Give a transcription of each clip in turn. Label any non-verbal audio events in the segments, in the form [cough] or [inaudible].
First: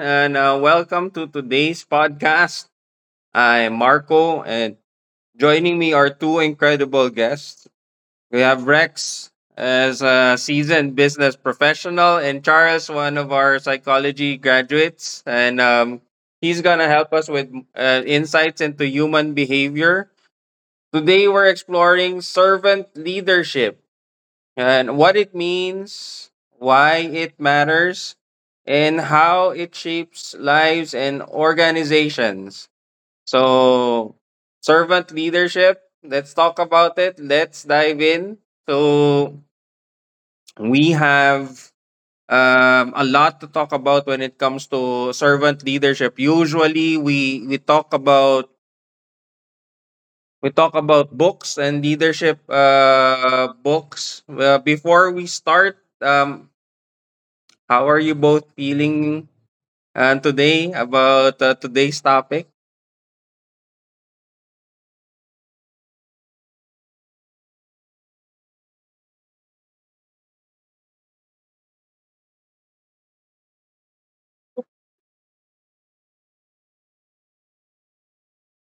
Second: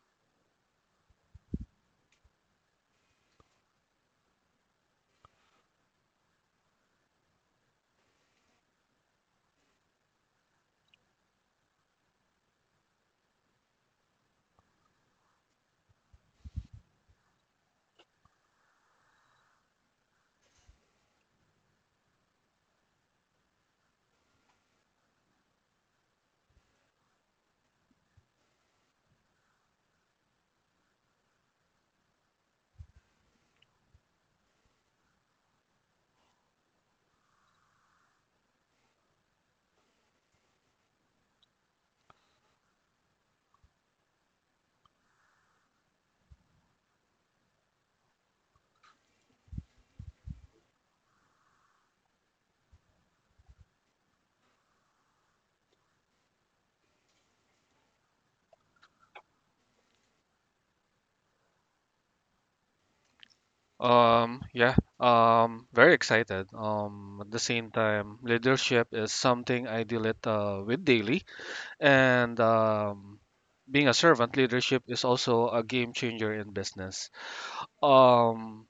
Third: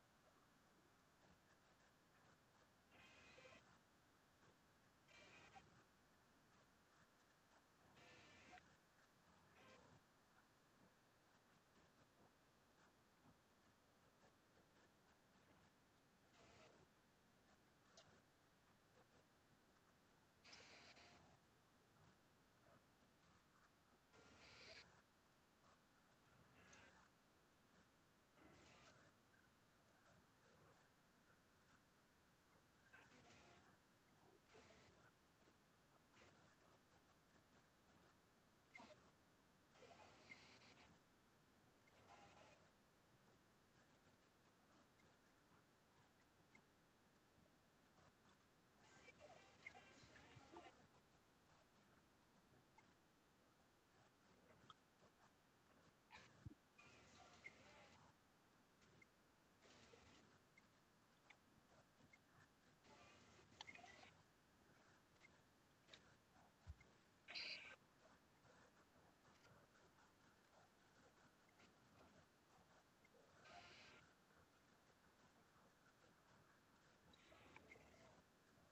and welcome to today's podcast. I'm Marco, and joining me are two incredible guests. We have Rex as a seasoned business professional, and Charles, one of our psychology graduates, and he's gonna help us with insights into human behavior. Today, we're exploring servant leadership and what it means, why it matters, and how it shapes lives and organizations. So, servant leadership, let's talk about it. Let's dive in. So, we have a lot to talk about when it comes to servant leadership. Usually, we talk about books and leadership books. Before we start, um, how are you both feeling today about today's topic? Yeah, very excited. At the same time, leadership is something I deal it with daily, and being a servant, leadership is also a game changer in business. Um,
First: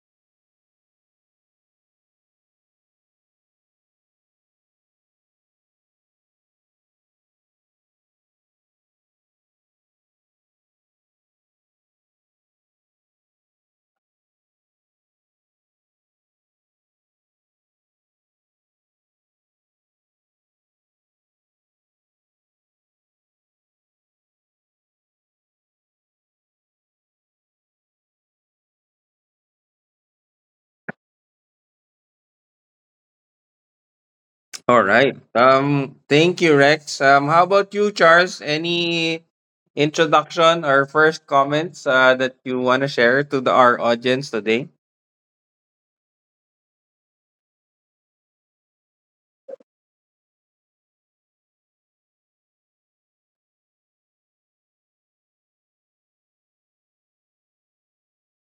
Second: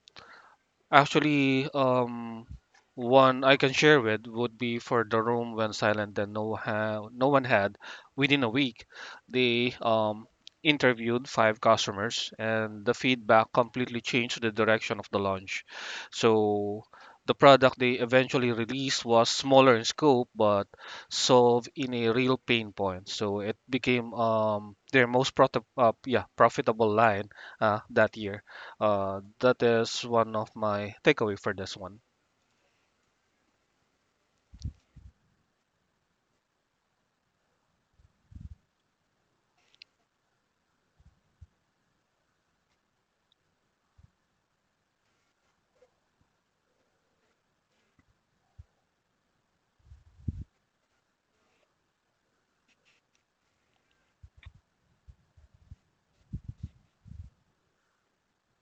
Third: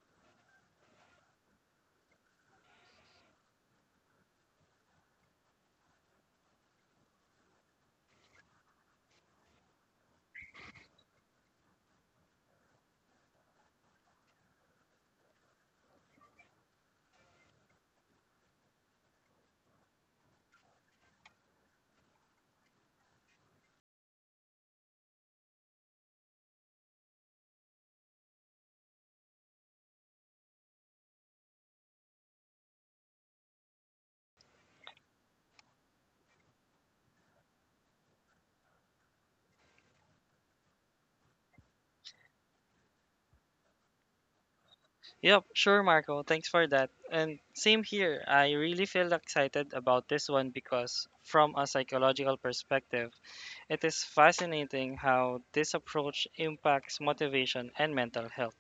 Actually, one I can share with would be for the room when silent and no one had within a week. They interviewed five customers, and the feedback completely changed the direction of the launch. So the product they eventually released was smaller in scope, but solved in a real pain point. So it became their most yeah, profitable line that year. That is one of my takeaway for this one. All right. Thank you, Rex. How about you, Charles? Any introduction or first comments that you want to share to our audience today? Yep, sure, Marco. Thanks for that. And same here. I really feel excited about this one because, from a psychological perspective, it is fascinating how this approach impacts motivation and mental health.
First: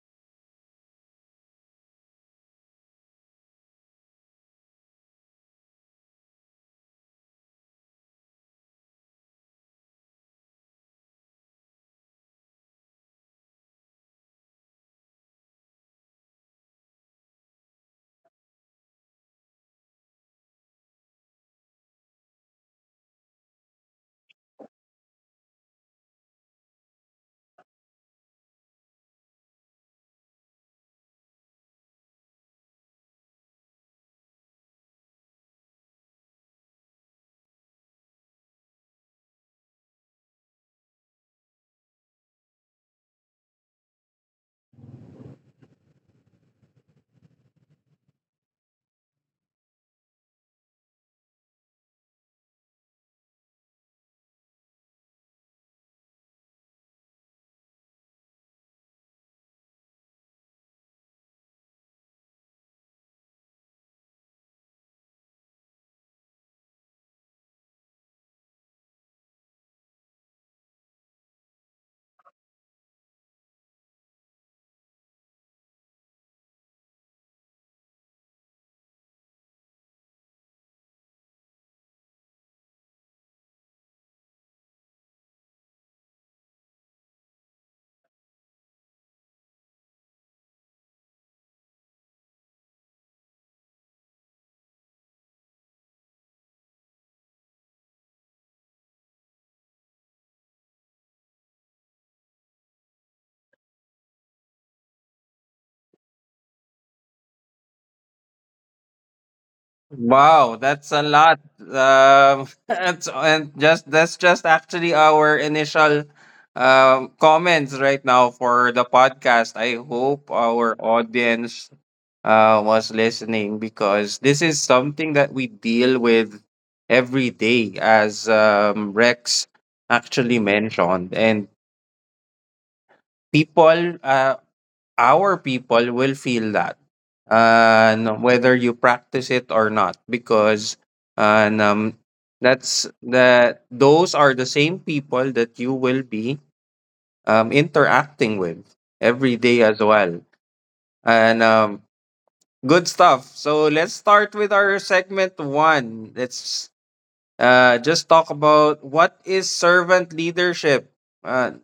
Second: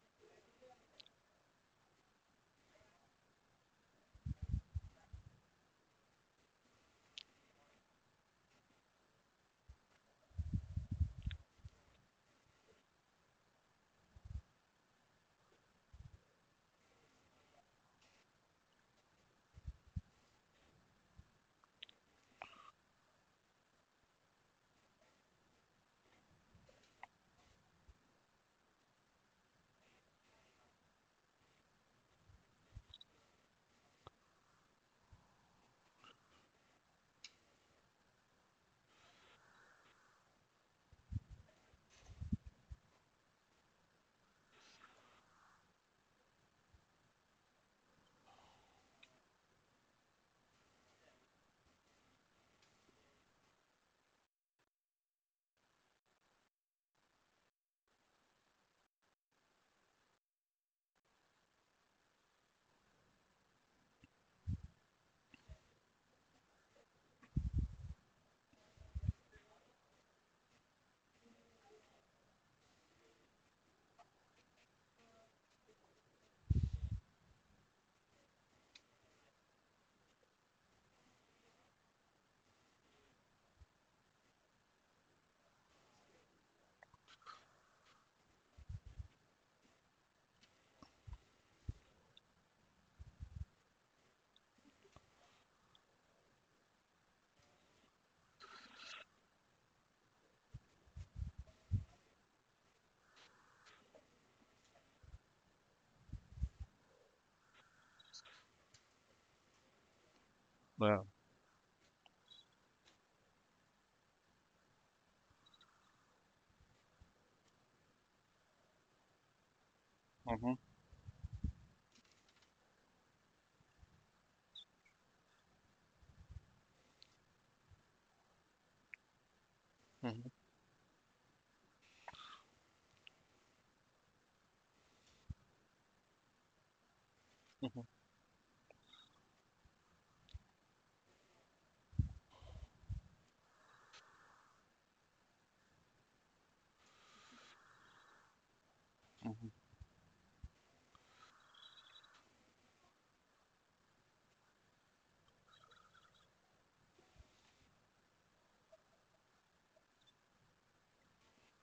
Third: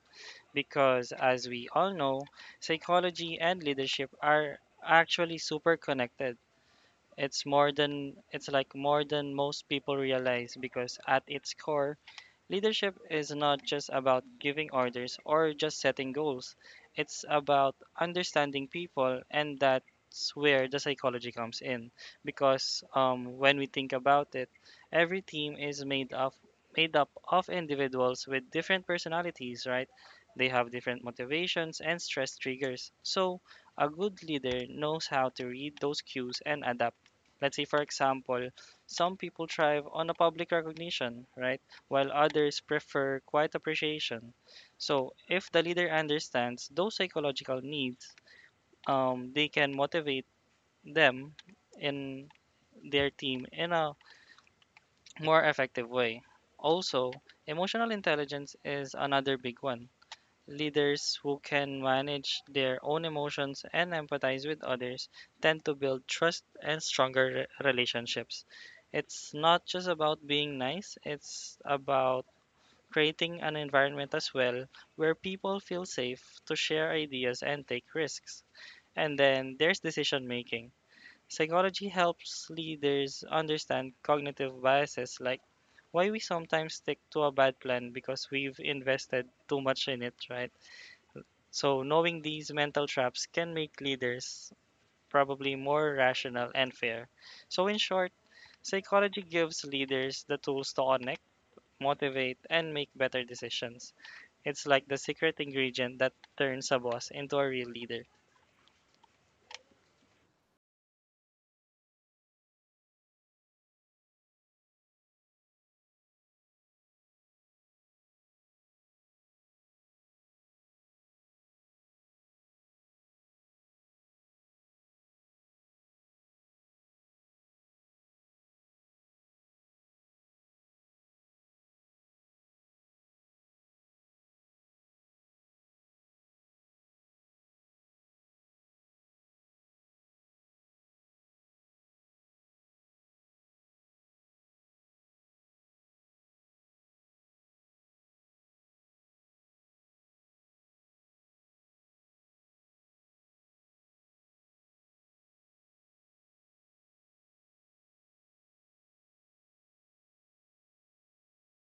Because, as we all know, psychology and leadership are actually super connected. It's like more than most people realize because at its core, leadership is not just about giving orders or just setting goals. It's about understanding people, and that's where the psychology comes in because when we think about it, every team is made up of individuals with different personalities, right? They have different motivations and stress triggers. So, a good leader knows how to read those cues and adapt. Let's say, for example, some people thrive on a public recognition, right? While others prefer quiet appreciation. So, if the leader understands those psychological needs, they can motivate them in their team in a more effective way. Also, emotional intelligence is another big one. Leaders who can manage their own emotions and empathize with others tend to build trust and stronger relationships. It's not just about being nice, it's about creating an environment as well where people feel safe to share ideas and take risks. And then there's decision making. Psychology helps leaders understand cognitive biases, like why we sometimes stick to a bad plan because we've invested too much in it, right? So, knowing these mental traps can make leaders probably more rational and fair. So, in short, psychology gives leaders the tools to connect, motivate, and make better decisions. It's like the secret ingredient that turns a boss into a real leader. Wow, that's a Yeah. lot. [laughs] That's just actually our initial comments right now for the podcast. I hope Hmm. our audience was listening because this is something that we deal with every day, as Rex Hmm. actually mentioned. And people, uh, our people will feel that, Hmm. Whether you practice it or not, because and, that's that those are the same people that you will be interacting with every day as well. And Good stuff. So, let's start with our segment one. Let's just talk about what is servant leadership. Uh,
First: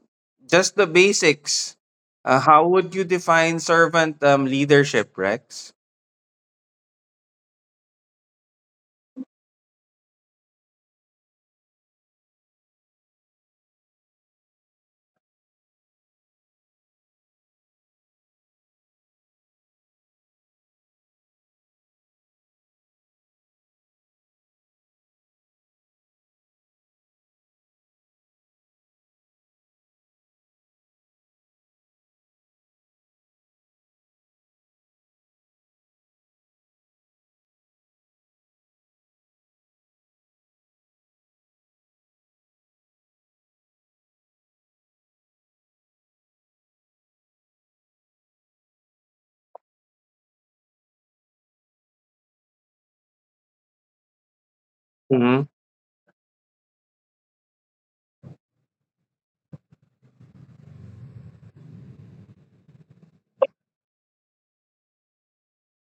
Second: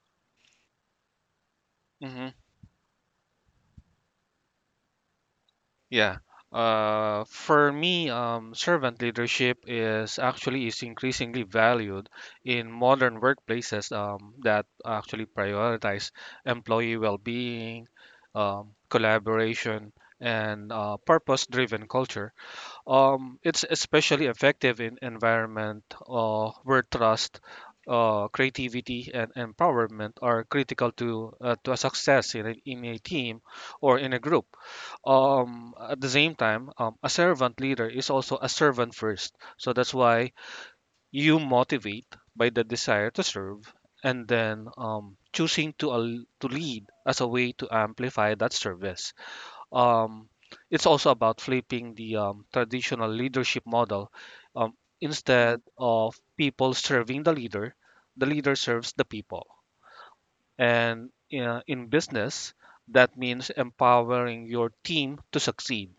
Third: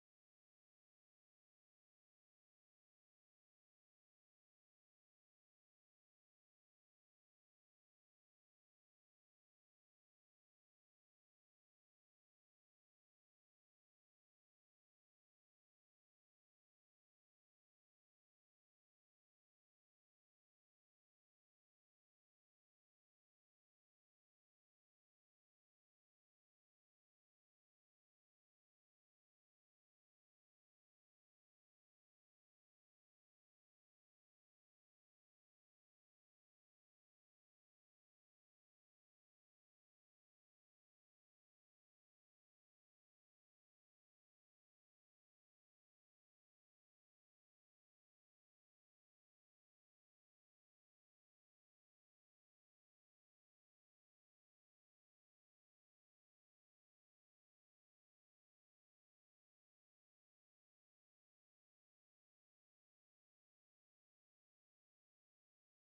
just the basics. Hmm. How would you define servant leadership, Rex? Yeah. For me, servant leadership is actually is increasingly valued in modern workplaces that actually prioritize employee well-being, collaboration, and purpose-driven culture. It's especially effective in environment where trust, creativity, and empowerment are critical to a success in in a team or in a group. At the same time, a servant leader is also a servant first. So that's why you motivate by the desire to serve, and then choosing to lead as a way to amplify that service. Um, it's also about flipping the traditional leadership model. Um, Mm-hmm. Instead of people serving the leader serves the people. And in business, that means empowering your team to succeed.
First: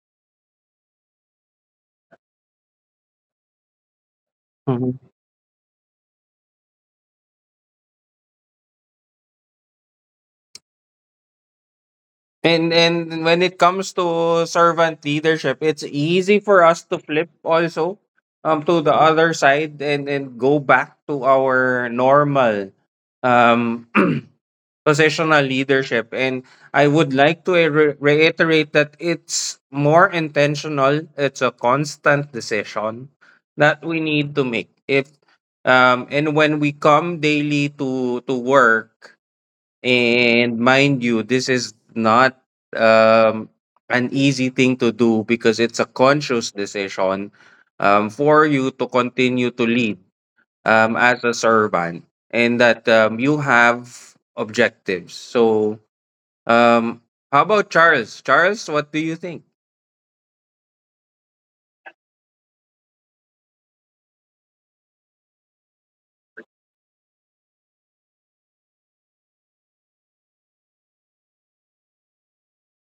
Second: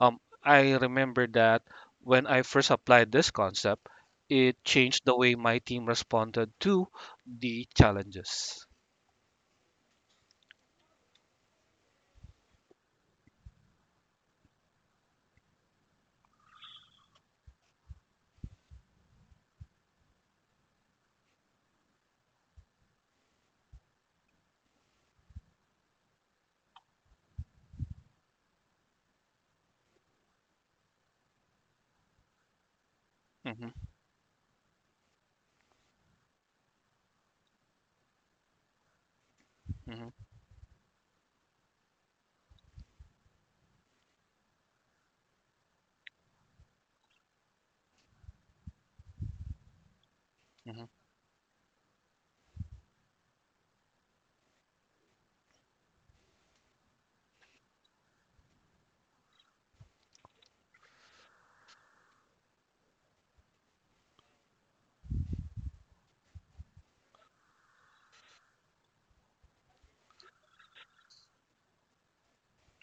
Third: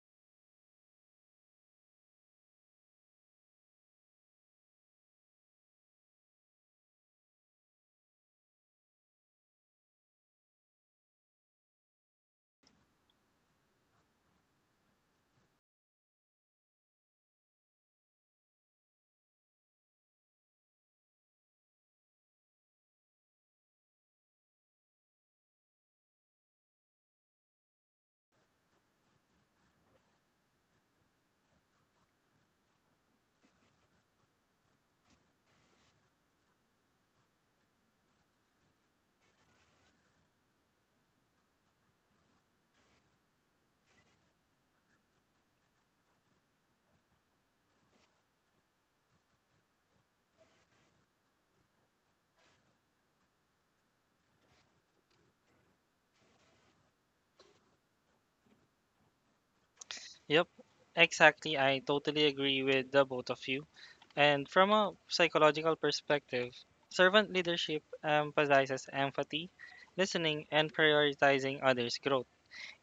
I remember that when I first applied this concept, it changed the way my team responded to the challenges. And when it comes to servant leadership, it's easy for us to flip also to the other side and go back to our normal um [clears throat] positional leadership. And I would like to reiterate that it's more intentional. It's a constant decision Mhm. that we need to make. If and when we come daily to work, Mhm. and mind you, this is not um, an easy thing to do because it's a conscious decision for you to continue to lead Mhm. As a servant, and that you have objectives. So, um, how about Charles? Charles, what do you think? Yep, exactly. I totally agree with the both of you. And from a psychological perspective, servant leadership emphasizes empathy, listening, and prioritizing others' growth.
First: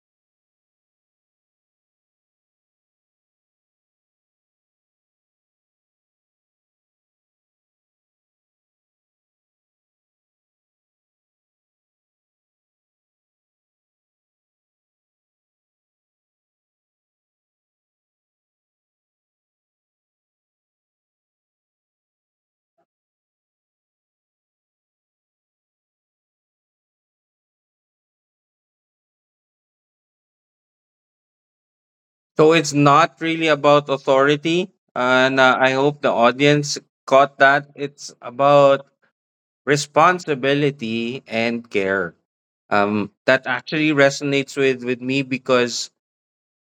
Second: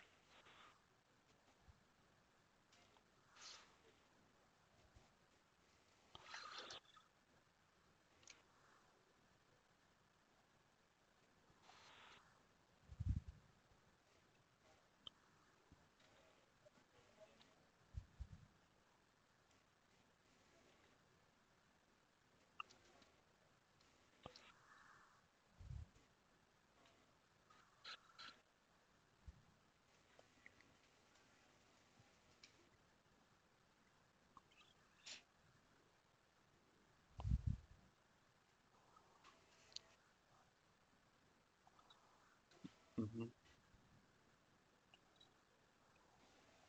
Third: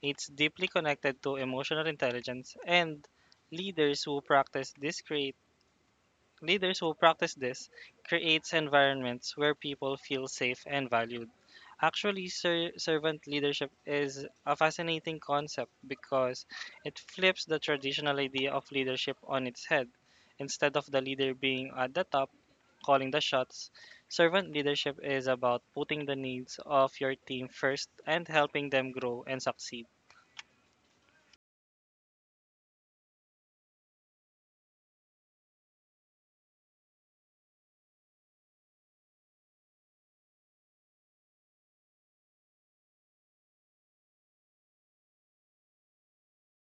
It's deeply connected to emotional intelligence, and leaders who practice this create leaders who practice this creates environments where people feel safe and valued. Actually, servant leadership is a fascinating concept because it flips the traditional idea of leadership on its head. Instead of the leader being at the top calling the shots, servant leadership is about putting the needs of your team first and helping them grow and succeed. So, it's not really about authority. And I hope the audience caught that. It's about responsibility and care Mhm. that actually resonates with me because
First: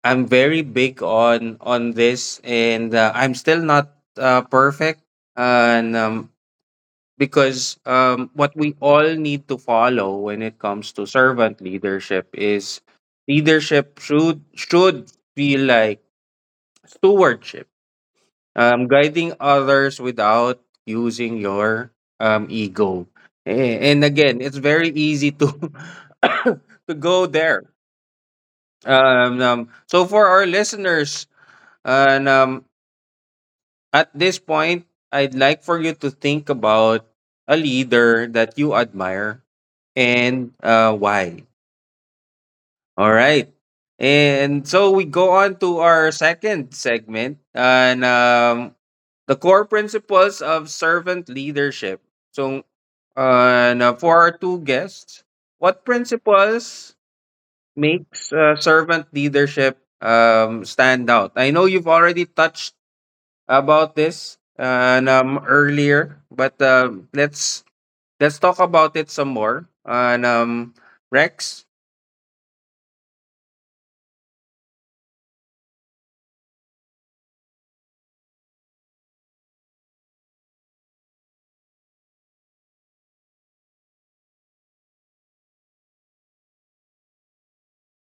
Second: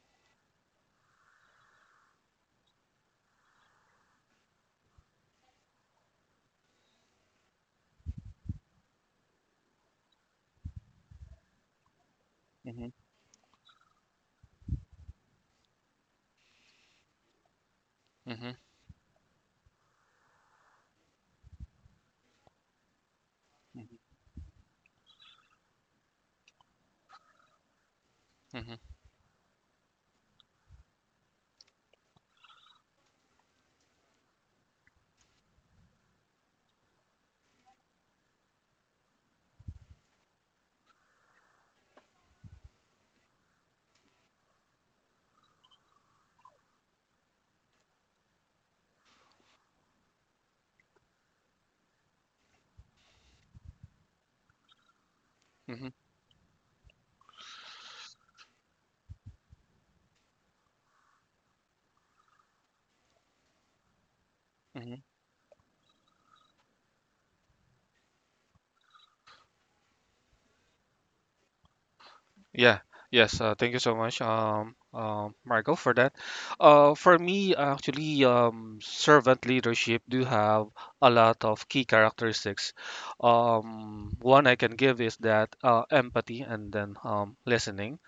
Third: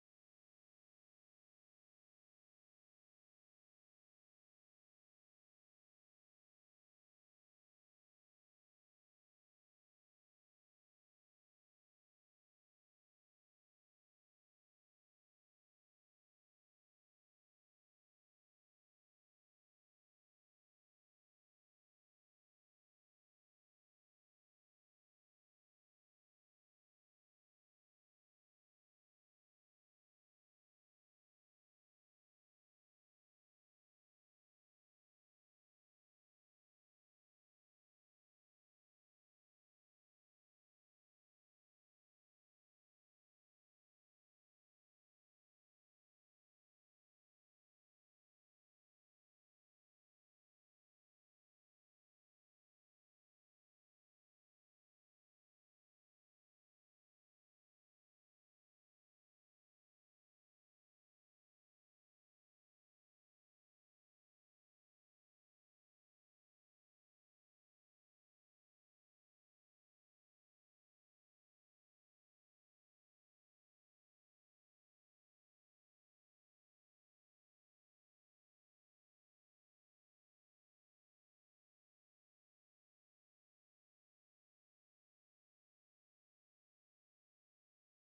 I'm very big on this, and I'm still not perfect, and because what we all need to follow when it comes to servant leadership is Mhm. leadership should feel like stewardship. Mhm. Guiding others without using your ego. Mhm. And again, it's very easy to [coughs] to go there. Mhm. Um, um, so for our listeners, and at this point, I'd like for you to think about a leader that you admire and why. All right. And so we go on to our second segment on the core principles of servant leadership. So, and for our two guests, what Mhm. principles makes servant leadership stand out? I know you've already touched about this Mhm. And earlier, but let's talk about it some more. And Rex, Yeah. Yes. Thank you so much, Michael, for that. For me, actually, servant leadership do have a lot of key characteristics. One I can give is that empathy and then listening.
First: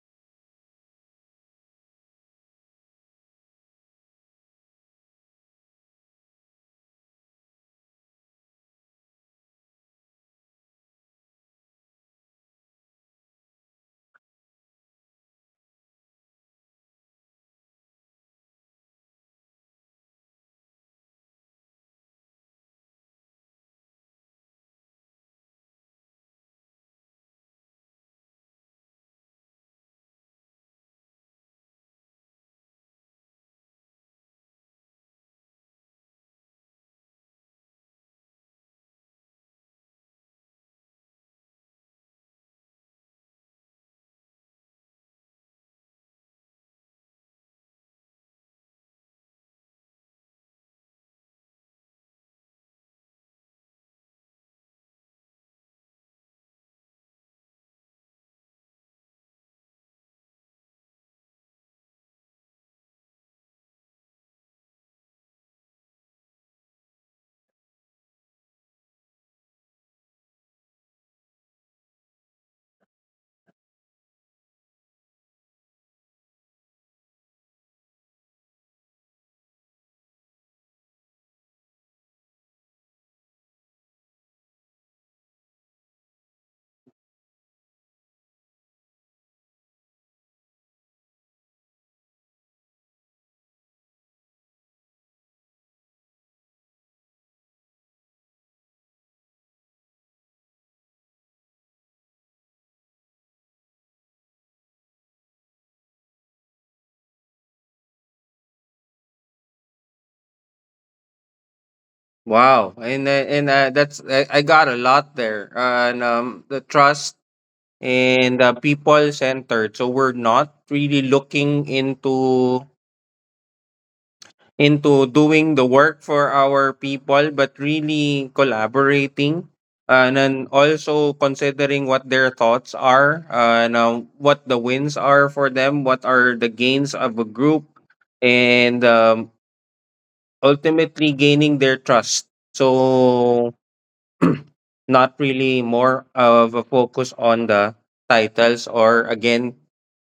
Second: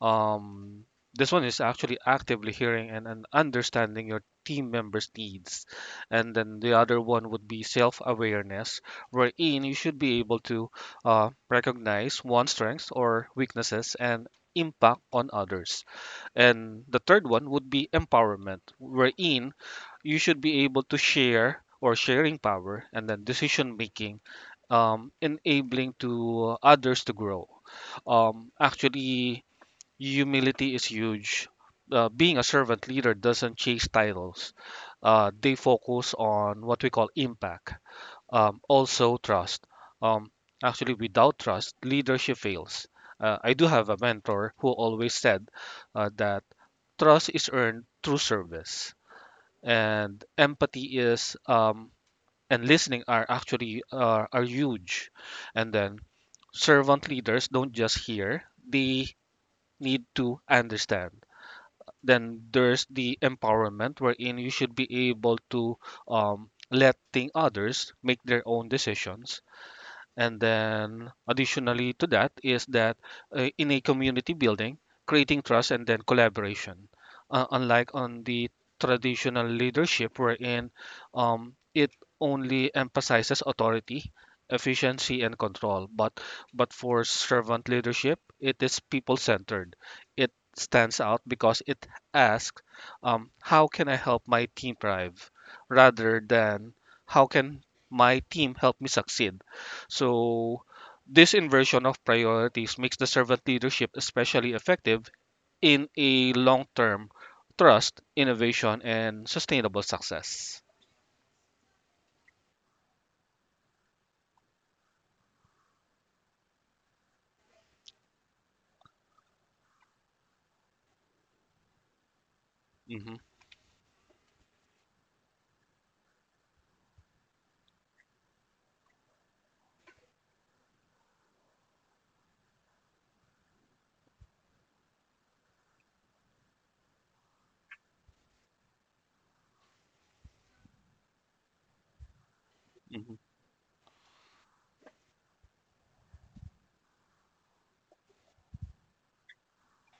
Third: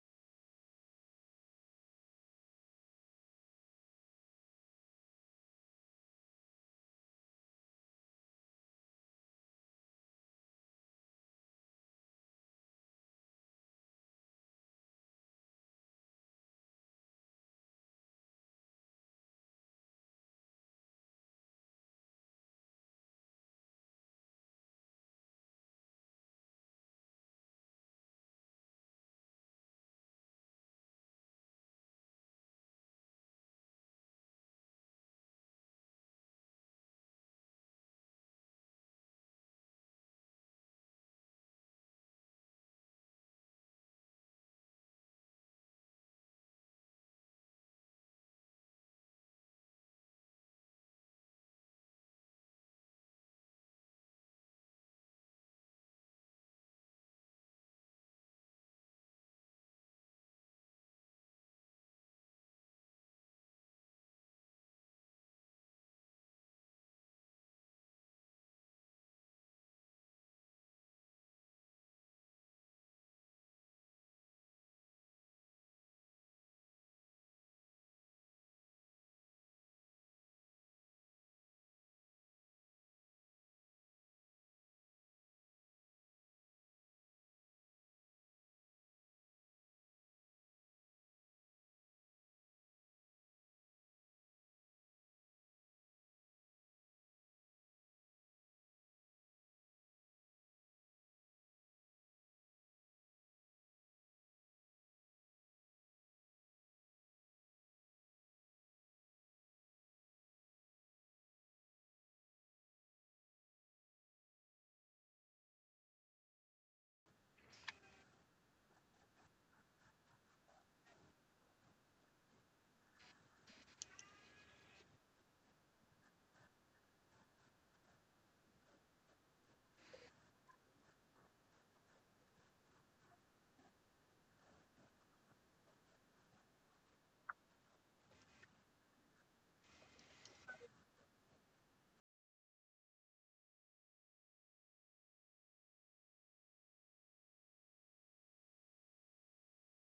Um, this one is actually actively hearing and understanding your team members' needs. And then the other one would be self awareness, wherein you should be able to recognize one's strengths or weaknesses and impact on others. And the third one would be empowerment, wherein you should be able to share or sharing power and then decision making, enabling to others to grow. Actually, humility is huge. Being a servant leader doesn't chase titles. They focus on what we call impact. Also, trust. Um, Actually, without trust, leadership fails. I do have a mentor who always said that trust is earned through service, and empathy is and listening are actually are huge. And then servant leaders don't just hear; they need to understand. Then there's the empowerment, wherein you should be able to let thing others make their own decisions, and then, additionally to that, is that in a community building, creating trust and then collaboration. Unlike on the traditional leadership, wherein it only emphasizes authority, efficiency, and control, but for servant leadership, it is people-centered. It stands out because it asks, "How can I help my team thrive?" rather than "How can my team help me succeed?" So, this inversion of priorities makes the servant leadership especially effective in a long term trust, innovation, and sustainable success. wow, and that's I got a lot there, and the trust and people centered. So we're not really looking into Hmm. into doing the work for our people, but really collaborating, and then also considering what their thoughts are, and what the wins are for them, what are the gains of a group, and ultimately gaining their trust. Hmm. So [clears throat] not really more of a focus on the titles, or again,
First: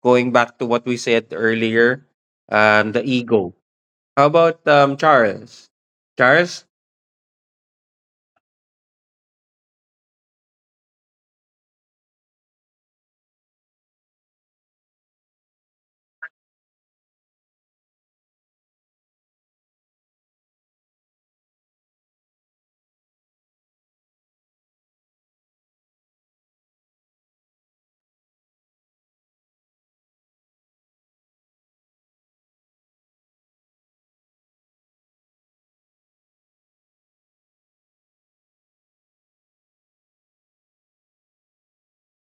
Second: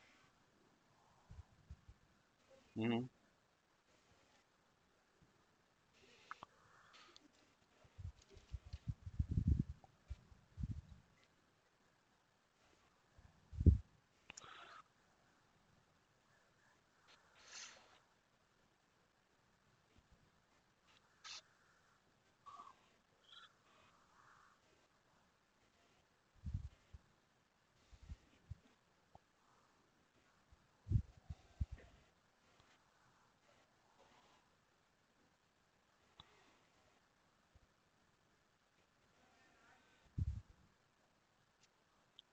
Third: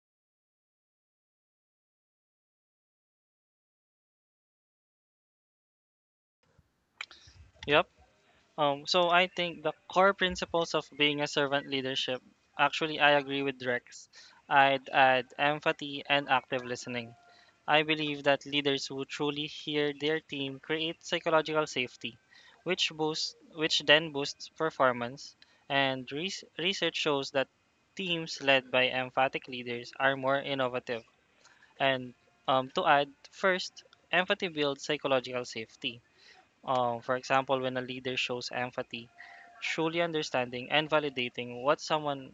going back to what we said earlier, the Hmm. ego. How about Charles? Charles, Yep. So I think the core principles of being a servant leadership, actually, I agree with Rex. I'd add empathy and active listening. I believe that leaders who truly hear their team create psychological safety, which then boosts performance. And research shows that teams led by emphatic leaders are more innovative. And to add, first, empathy builds psychological safety. For example, when a leader shows empathy, truly understanding and validating what someone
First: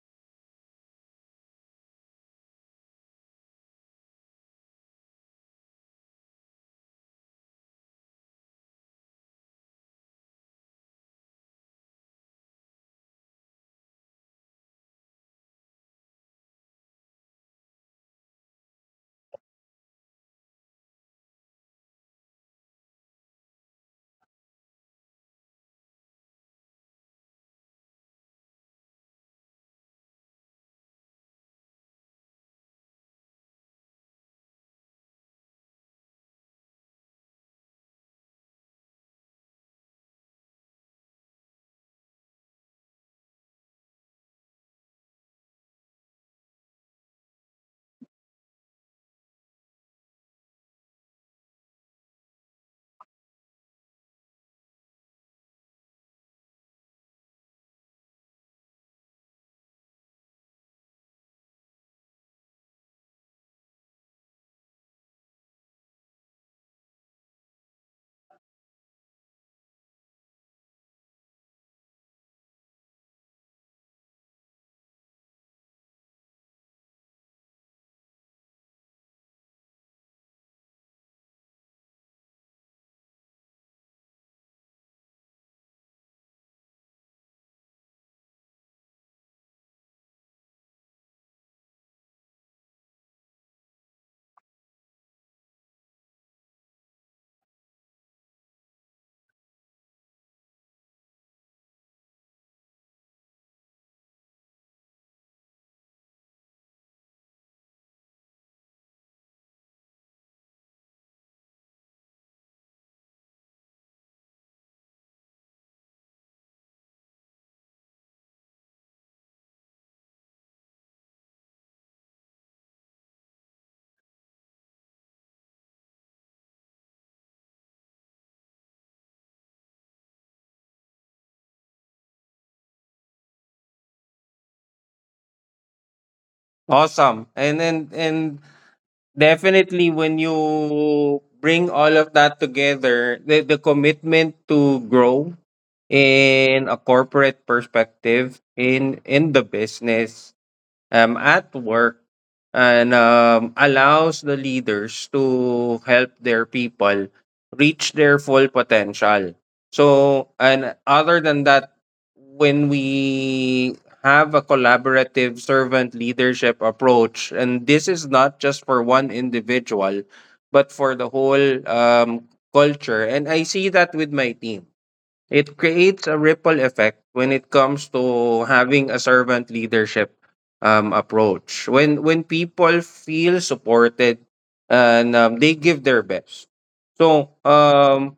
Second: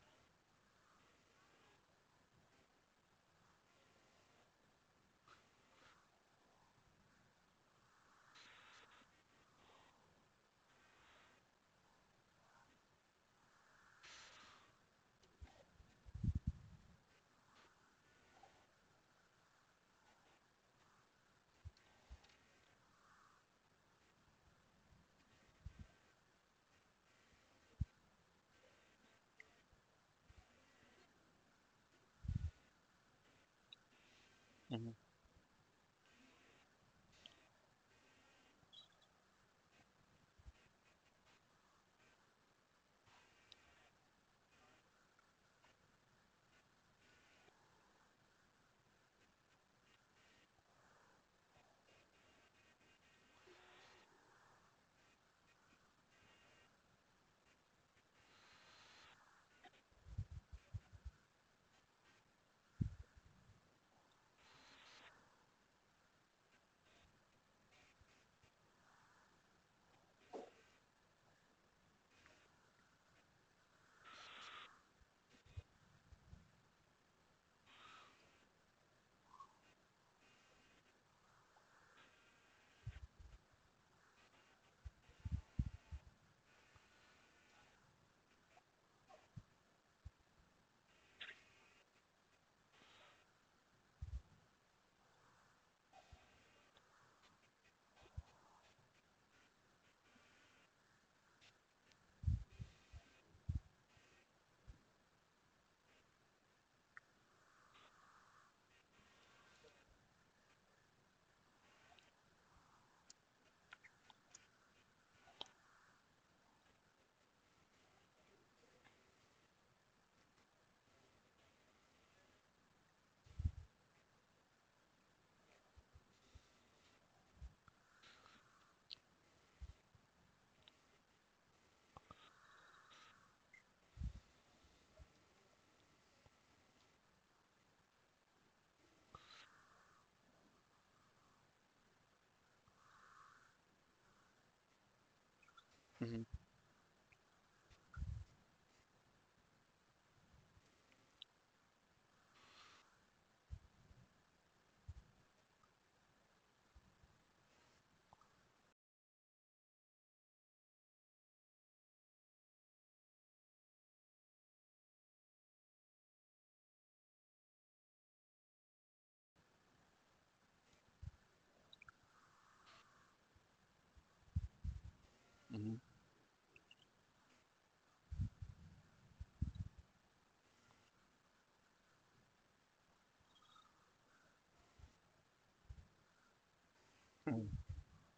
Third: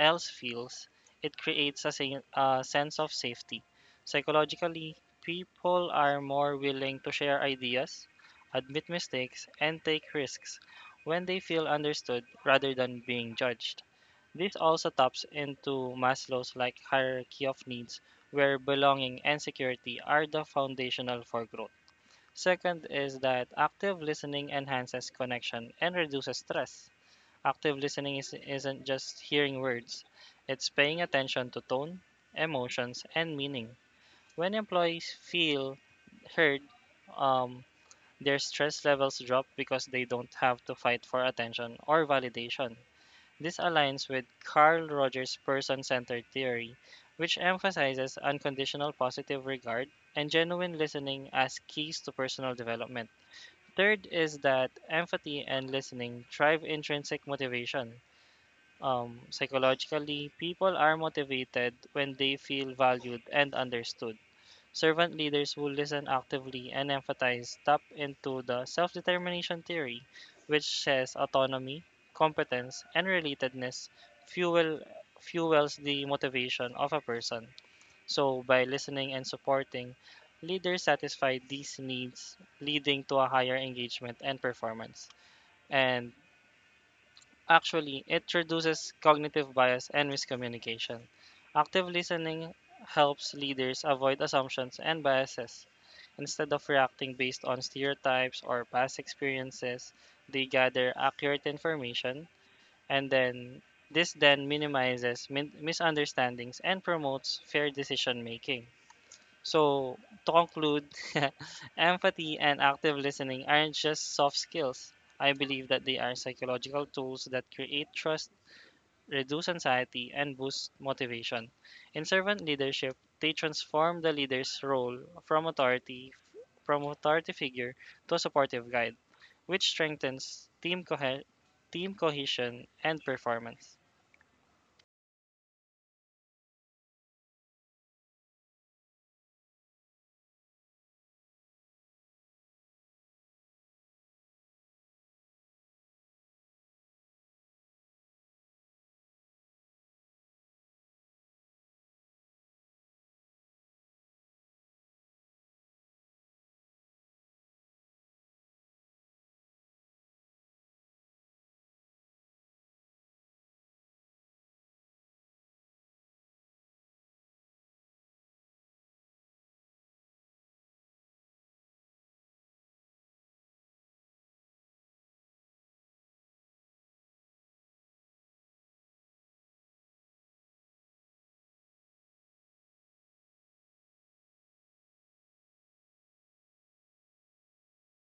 else feels, it creates a sense of safety. Psychologically, people are more willing to share ideas, admit mistakes, and take risks when they feel understood rather than being judged. This also taps into Maslow's like hierarchy of needs, where belonging and security are the foundational for growth. Second is that active listening enhances connection and reduces stress. Active listening isn't just hearing words, it's paying attention to tone, emotions, and meaning. When Hmm. employees feel heard, um, their stress levels drop because they don't have to fight for attention or validation. This aligns with Carl Rogers' person centered theory, which emphasizes unconditional positive regard and genuine listening as keys to personal development. Third is that empathy and listening drive intrinsic motivation. Psychologically, people are motivated when they feel valued and understood. Servant leaders who listen actively and empathize tap into the self determination theory, which says autonomy, competence, and relatedness fuel, fuels the motivation of a person. So, by listening and supporting, leaders satisfy these needs, leading to a higher engagement and performance. And actually, it reduces cognitive bias and miscommunication. Active listening helps leaders avoid assumptions and biases. Instead of reacting based on stereotypes or past experiences, they gather accurate information, and then this then minimizes misunderstandings and promotes fair decision making. So, to conclude, [laughs] empathy and active listening aren't just soft skills. I believe that they are psychological tools that create trust, reduce anxiety, and boost motivation. In servant leadership, they transform the leader's role from authority from authority figure to a supportive guide, which strengthens team cohesion and performance. awesome. And then and definitely when you bring all of that together, the commitment to grow Hmm. in a corporate perspective in the business, at work, and allows the leaders to help their people reach their full potential. So, and other than that, when we have a collaborative servant leadership approach, and this is not just for one individual, but for the whole culture. And I see that with my team. It creates a ripple effect when it comes to having a servant leadership approach. When people feel supported, and they give their best. So, Hmm.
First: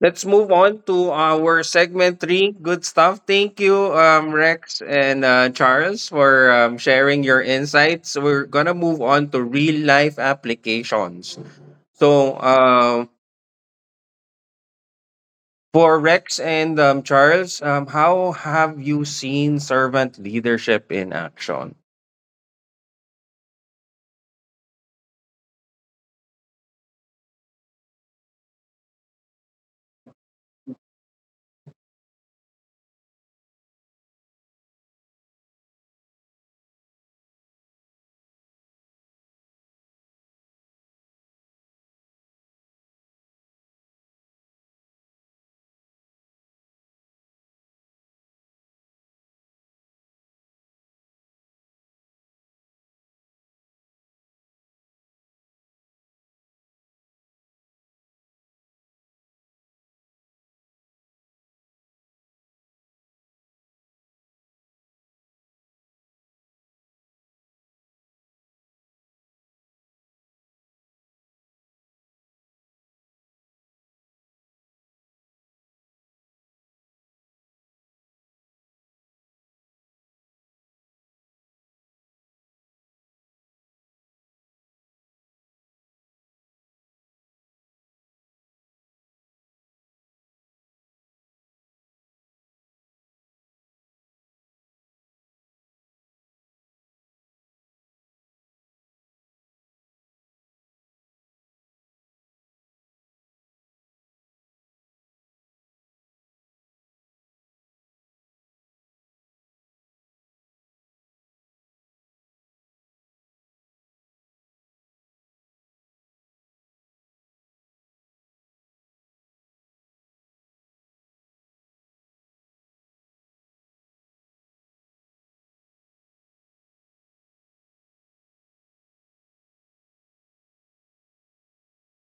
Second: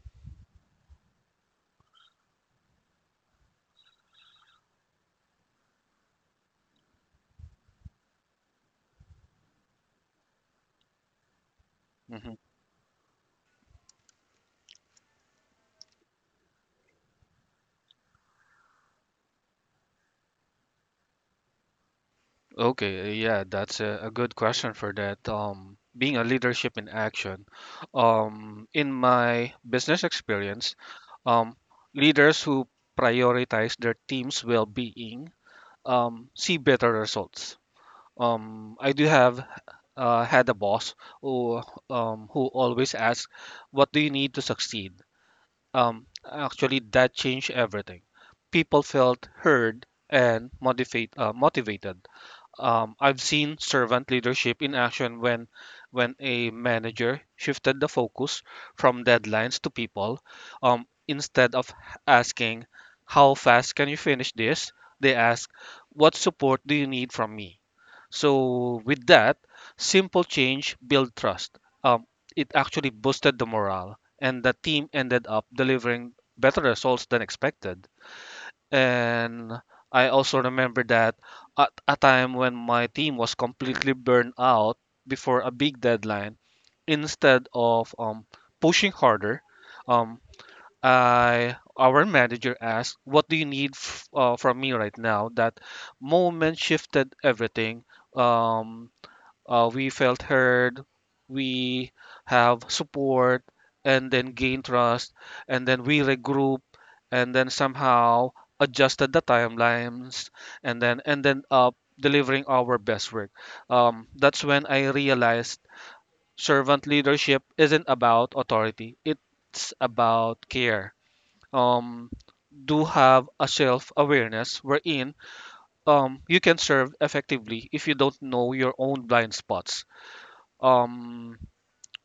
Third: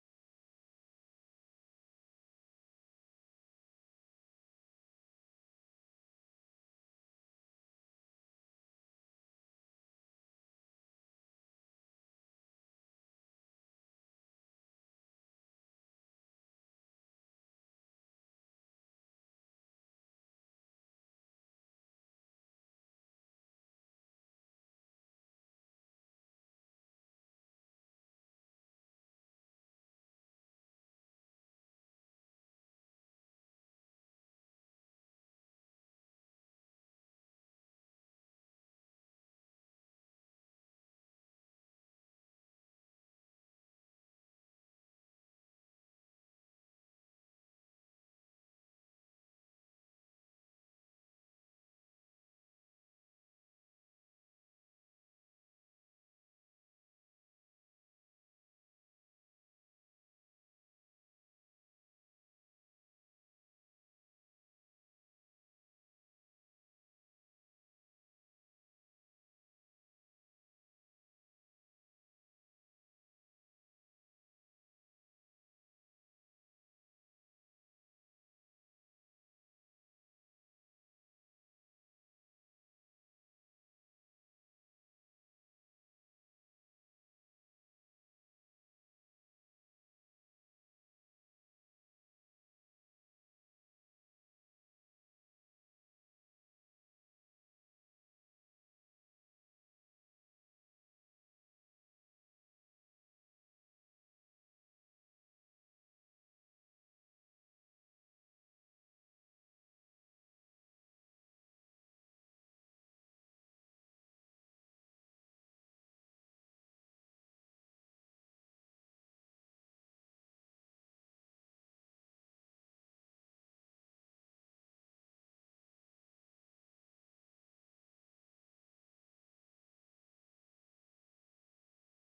let's move on to our segment three. Good stuff. Thank you, Rex, and Charles, for sharing your insights. We're gonna move on to real life applications. Mm-hmm. So. For Rex and Charles, how have you seen servant leadership in action? Okay, yeah, that's a good question for that. Being a leadership in action. In my business experience, um, leaders who prioritize their team's well-being see better results. I do have had a boss who who always asks, "What do you need to succeed?" Actually, that changed everything. People felt heard and motivated. I've seen servant leadership in action when a manager shifted the focus from deadlines to people. Instead of asking, "How fast can you finish this?" they ask, "What support do you need from me?" So with that, simple change build trust. Um, it actually boosted the morale, and the team ended up delivering better results than expected. And I also remember that at a time when my team was completely burned out before a big deadline, instead of pushing harder, um, I our manager asked, "What do you need from me right now?" That moment shifted everything. Um, we felt heard, we have support, and then gain trust, and then we regroup, and then somehow adjusted the timelines, and then delivering our best work. That's when I realized servant leadership isn't about authority; it's about care. Um, do have a self-awareness wherein you can serve effectively if you don't know your own blind spots um,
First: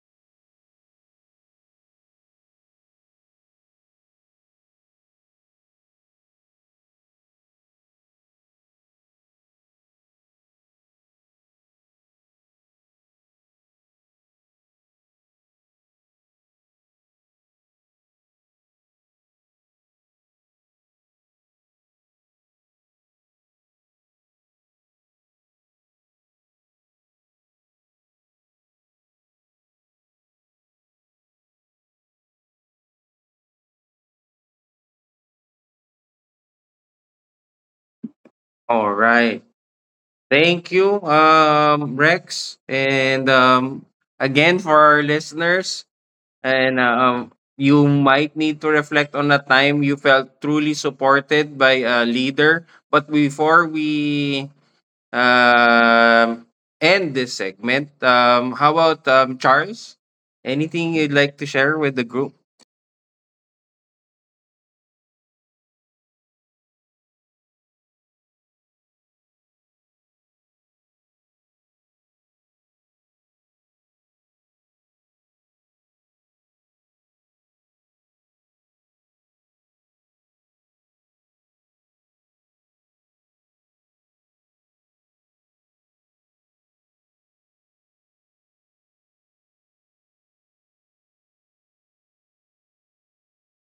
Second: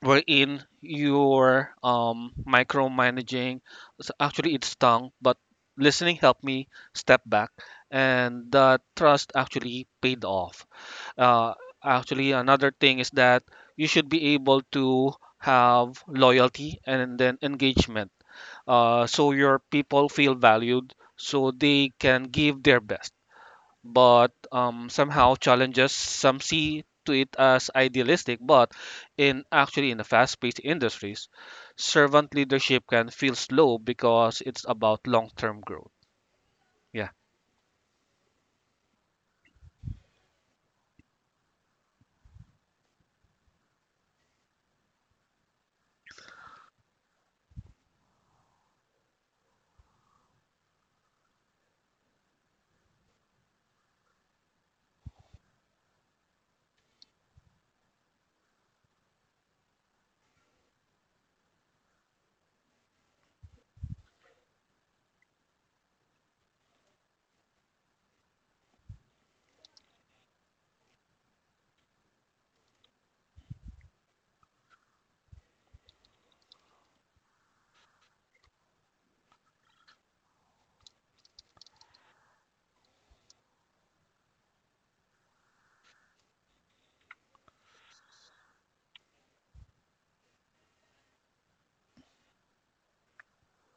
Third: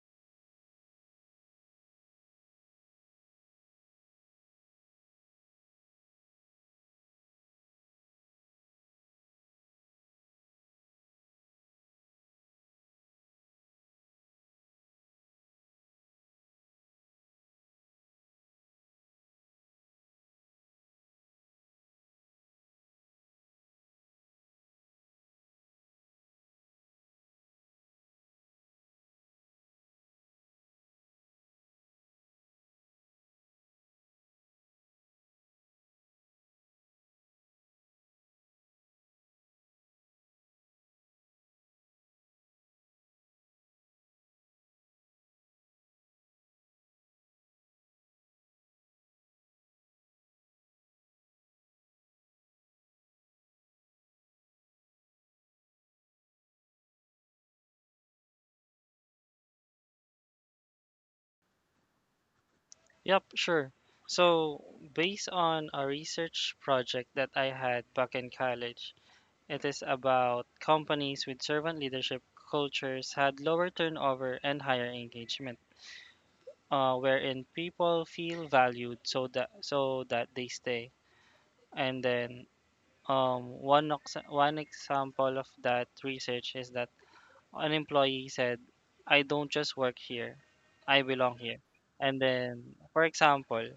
wherein you're micromanaging. So actually, it's tongue, but listening helped me step back, and the trust actually paid off. Uh, Actually, another thing is that you should be able to have loyalty and then engagement, so your people feel valued, so they can give their best. But somehow challenges some see to it as idealistic, but in the fast-paced industries servant leadership can feel slow because it's about long-term growth. Yeah. All right. Thank you, Rex. And again, for our listeners, and you might need to reflect on a time you felt truly supported by a leader. But before we um, end this segment, how about Charles? Anything you'd like to share with the group? Yep, sure. So, based on a research project that I had back in college, it is about companies with servant leadership cultures had lower turnover and higher engagement, wherein people feel valued so that they stay. And then, one example of that research is that an employee said, "I don't just work here, I belong here." And then, for example.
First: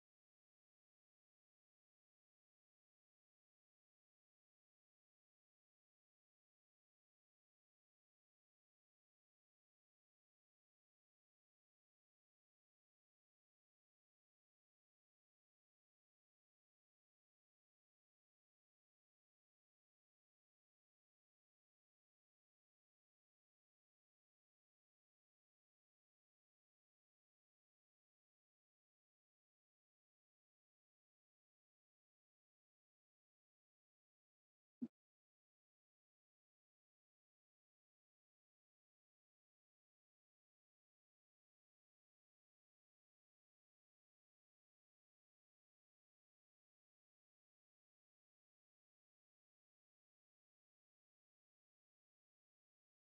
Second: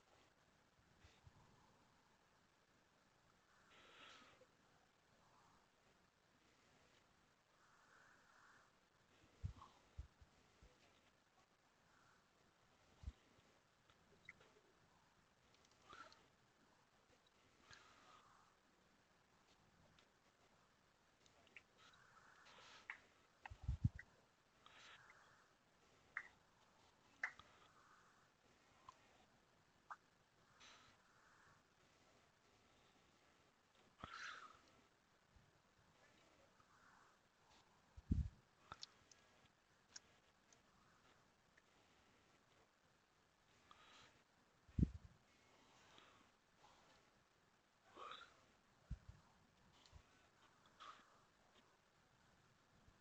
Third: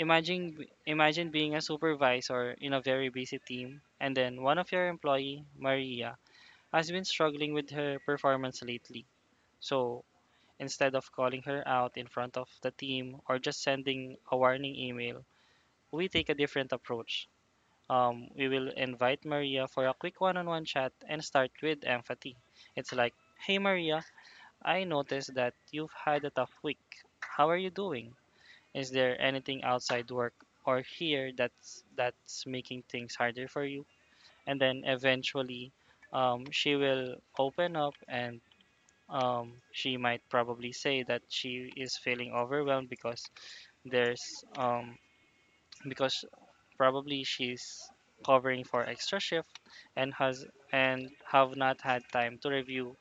Imagine Imagine being a supervisor in a very busy team, and then one of your employee, Maria, has been struggling with her performance lately. So, instead of calling her out in front of the team or just sending a warning email, we take a different approach. We will invite Maria for a quick one-on-one chat and start with empathy. It's like, "Hey Maria, I noticed that you've had a tough week. How are you doing? Is there anything outside work or here that's making things harder for you?" And then eventually, she will open up, and she might probably say that she is feeling overwhelmed because there's because probably she's covering for extra shift and has and have not had time to review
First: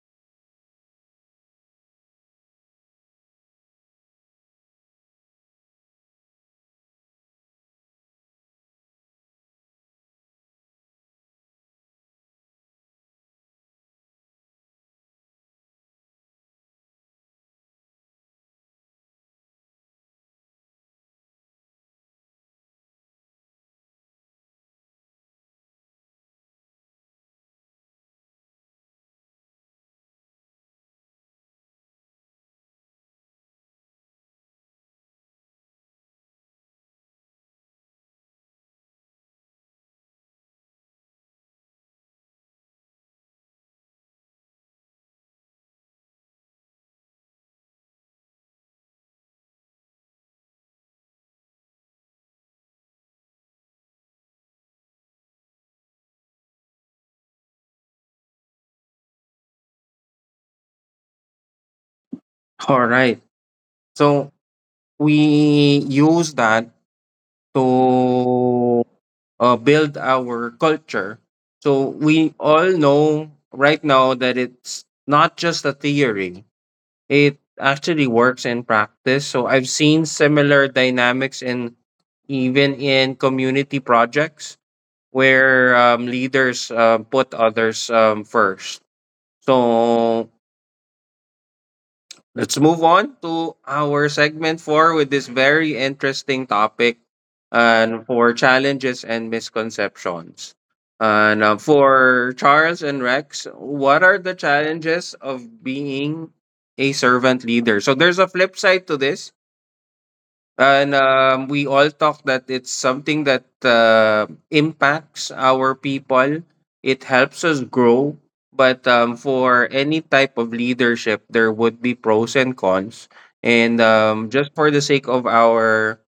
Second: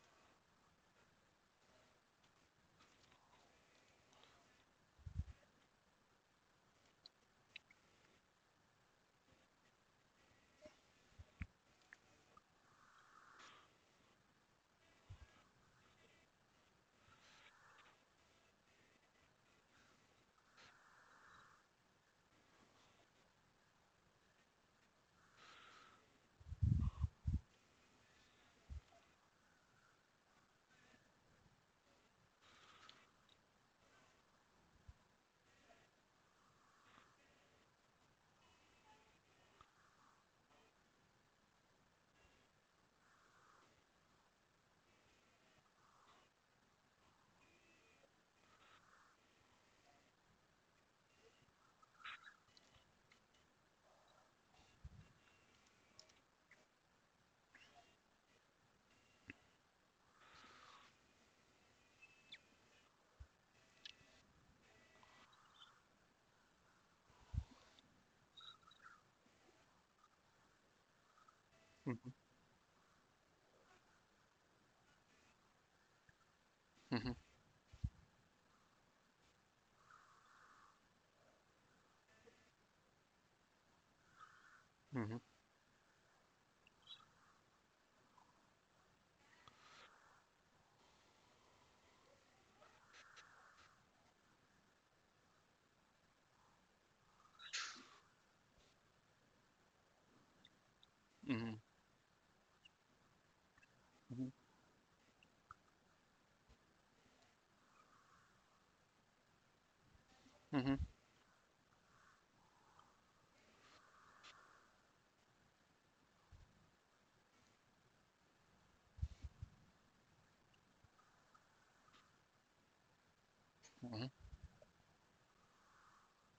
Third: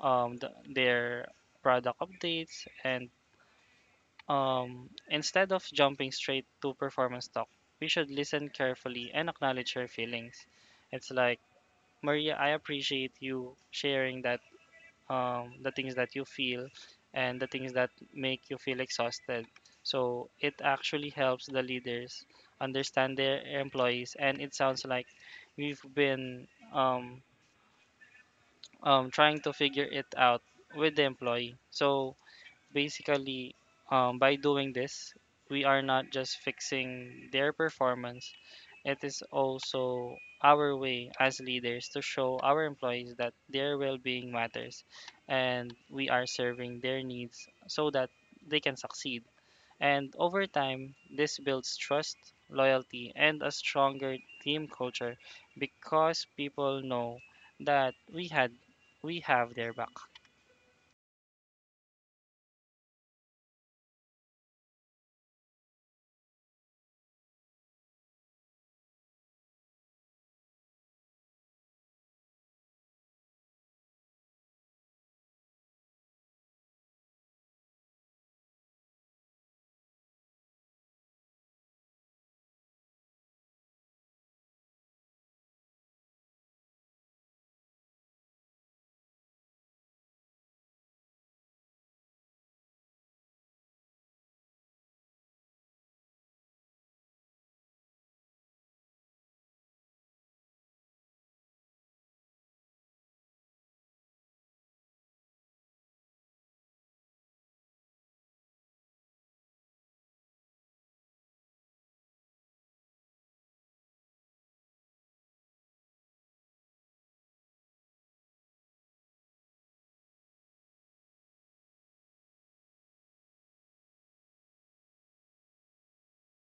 their product updates. And um, instead of jumping straight to performance talk, we should listen carefully and acknowledge her feelings. It's like, Maria, I appreciate you sharing that the things that you feel and the things that make you feel exhausted. So it actually helps the leaders understand their employees, and it sounds like we've been um, trying to figure it out with the employee. So basically, by doing this we are not just fixing their performance, it is also our way as leaders to show our employees that their well-being matters and we are serving their needs so that they can succeed. And over time this builds trust, loyalty, and a stronger team culture, because people know that we have their back. All right. So we use that to build our culture. So Hmm. we all know right now that it's not just a theory, Hmm. it actually works in practice. So I've seen similar dynamics in even in community projects Hmm. where leaders put others first. So, let's move on to our segment four with this very interesting topic and for challenges and misconceptions. Hmm. And for Charles and Rex, what are the challenges of being a servant leader? So there's a flip side to this. Hmm. We all talk that it's something that, impacts our people. It helps us grow. But, for any type of leadership, there would be pros and cons. Hmm. And, just for the sake of our,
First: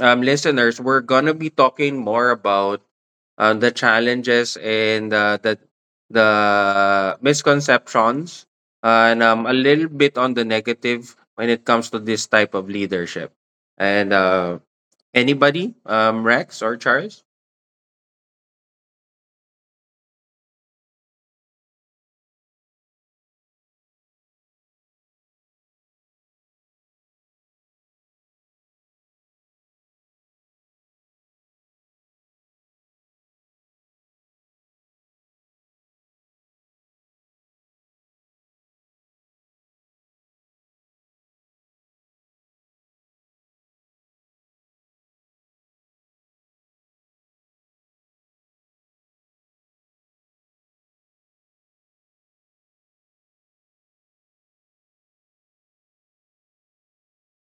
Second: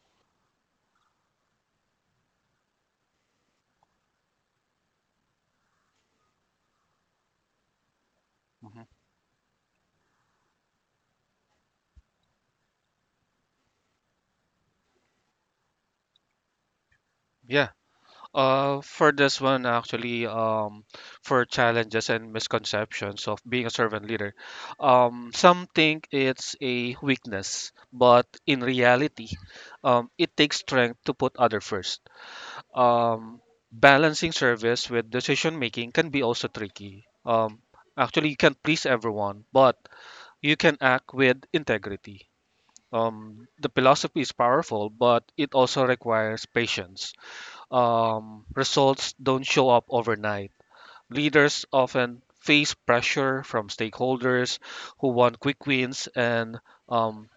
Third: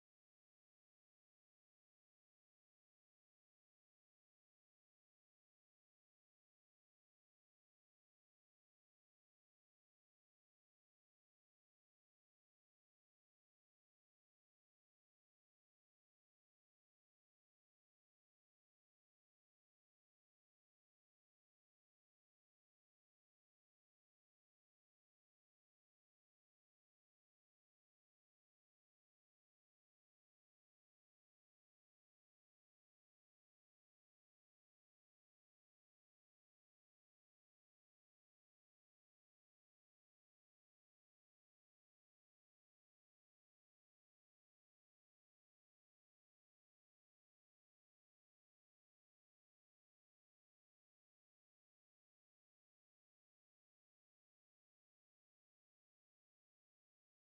um, listeners, we're gonna be talking more about the challenges and the misconceptions, and a little bit on the negative when it comes to this type of leadership, and anybody, Rex or Charles? Hmm. For this one, actually, for challenges and misconceptions of being a servant leader, some think it's a weakness, but in reality, it takes strength to put other first. Um, Balancing service with decision making can be also tricky. Actually, you can't please everyone, but you can act with integrity. The philosophy is powerful, but it also requires patience. Results don't show up overnight. Leaders often face pressure from stakeholders who want quick wins, and um,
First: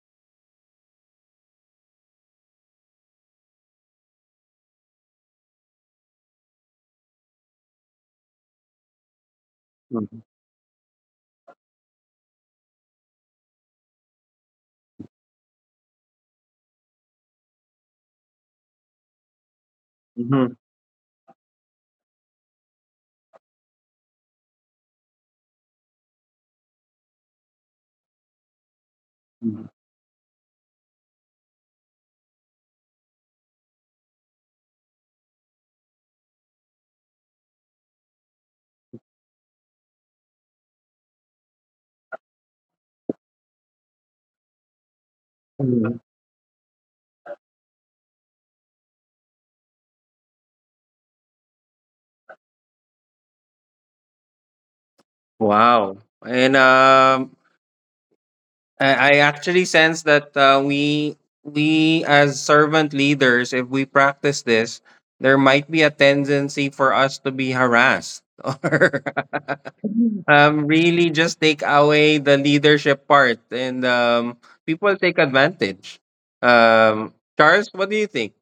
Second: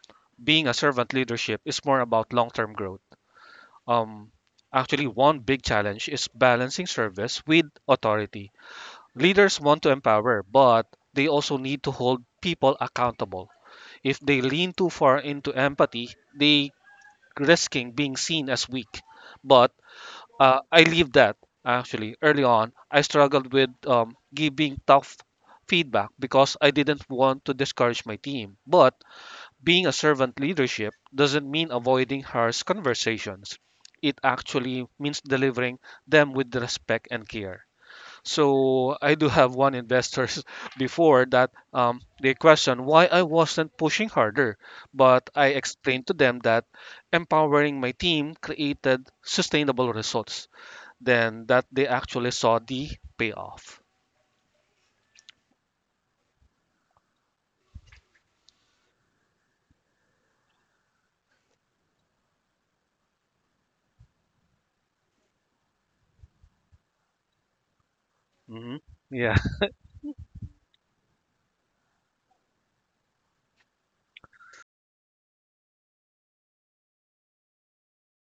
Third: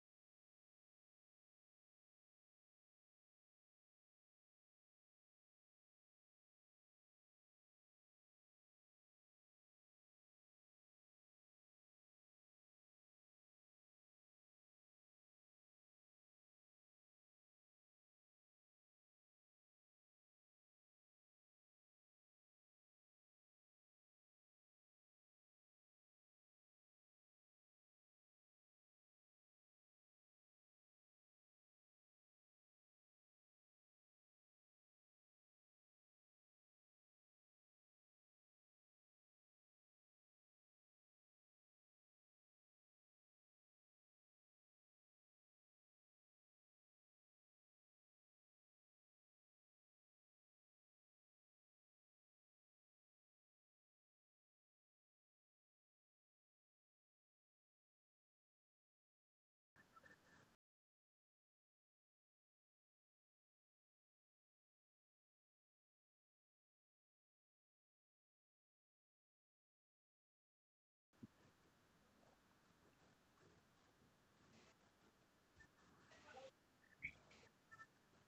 being a servant leadership is more about long term growth. Um, Actually, one big challenge is balancing service with authority. Leaders want to empower, but they also need to hold people accountable. If they lean too far into empathy, they risking being seen as weak. But Mhm. I leave that actually early on. I struggled with giving tough feedback because I didn't want to discourage my team. But being a servant leadership doesn't mean avoiding harsh conversations. It actually means delivering them with respect and care. So I do have one investor [laughs] before that they questioned why I wasn't pushing harder, but I Mhm. explained to them that empowering my team created sustainable results then that they actually saw the payoff. Wow, and I actually sense that we as servant leaders, if we practice this there might be a tendency for us to be harassed [laughs] Hmm. or Yeah. Really just take away the leadership part, and people take advantage. Um, Charles, what do you think?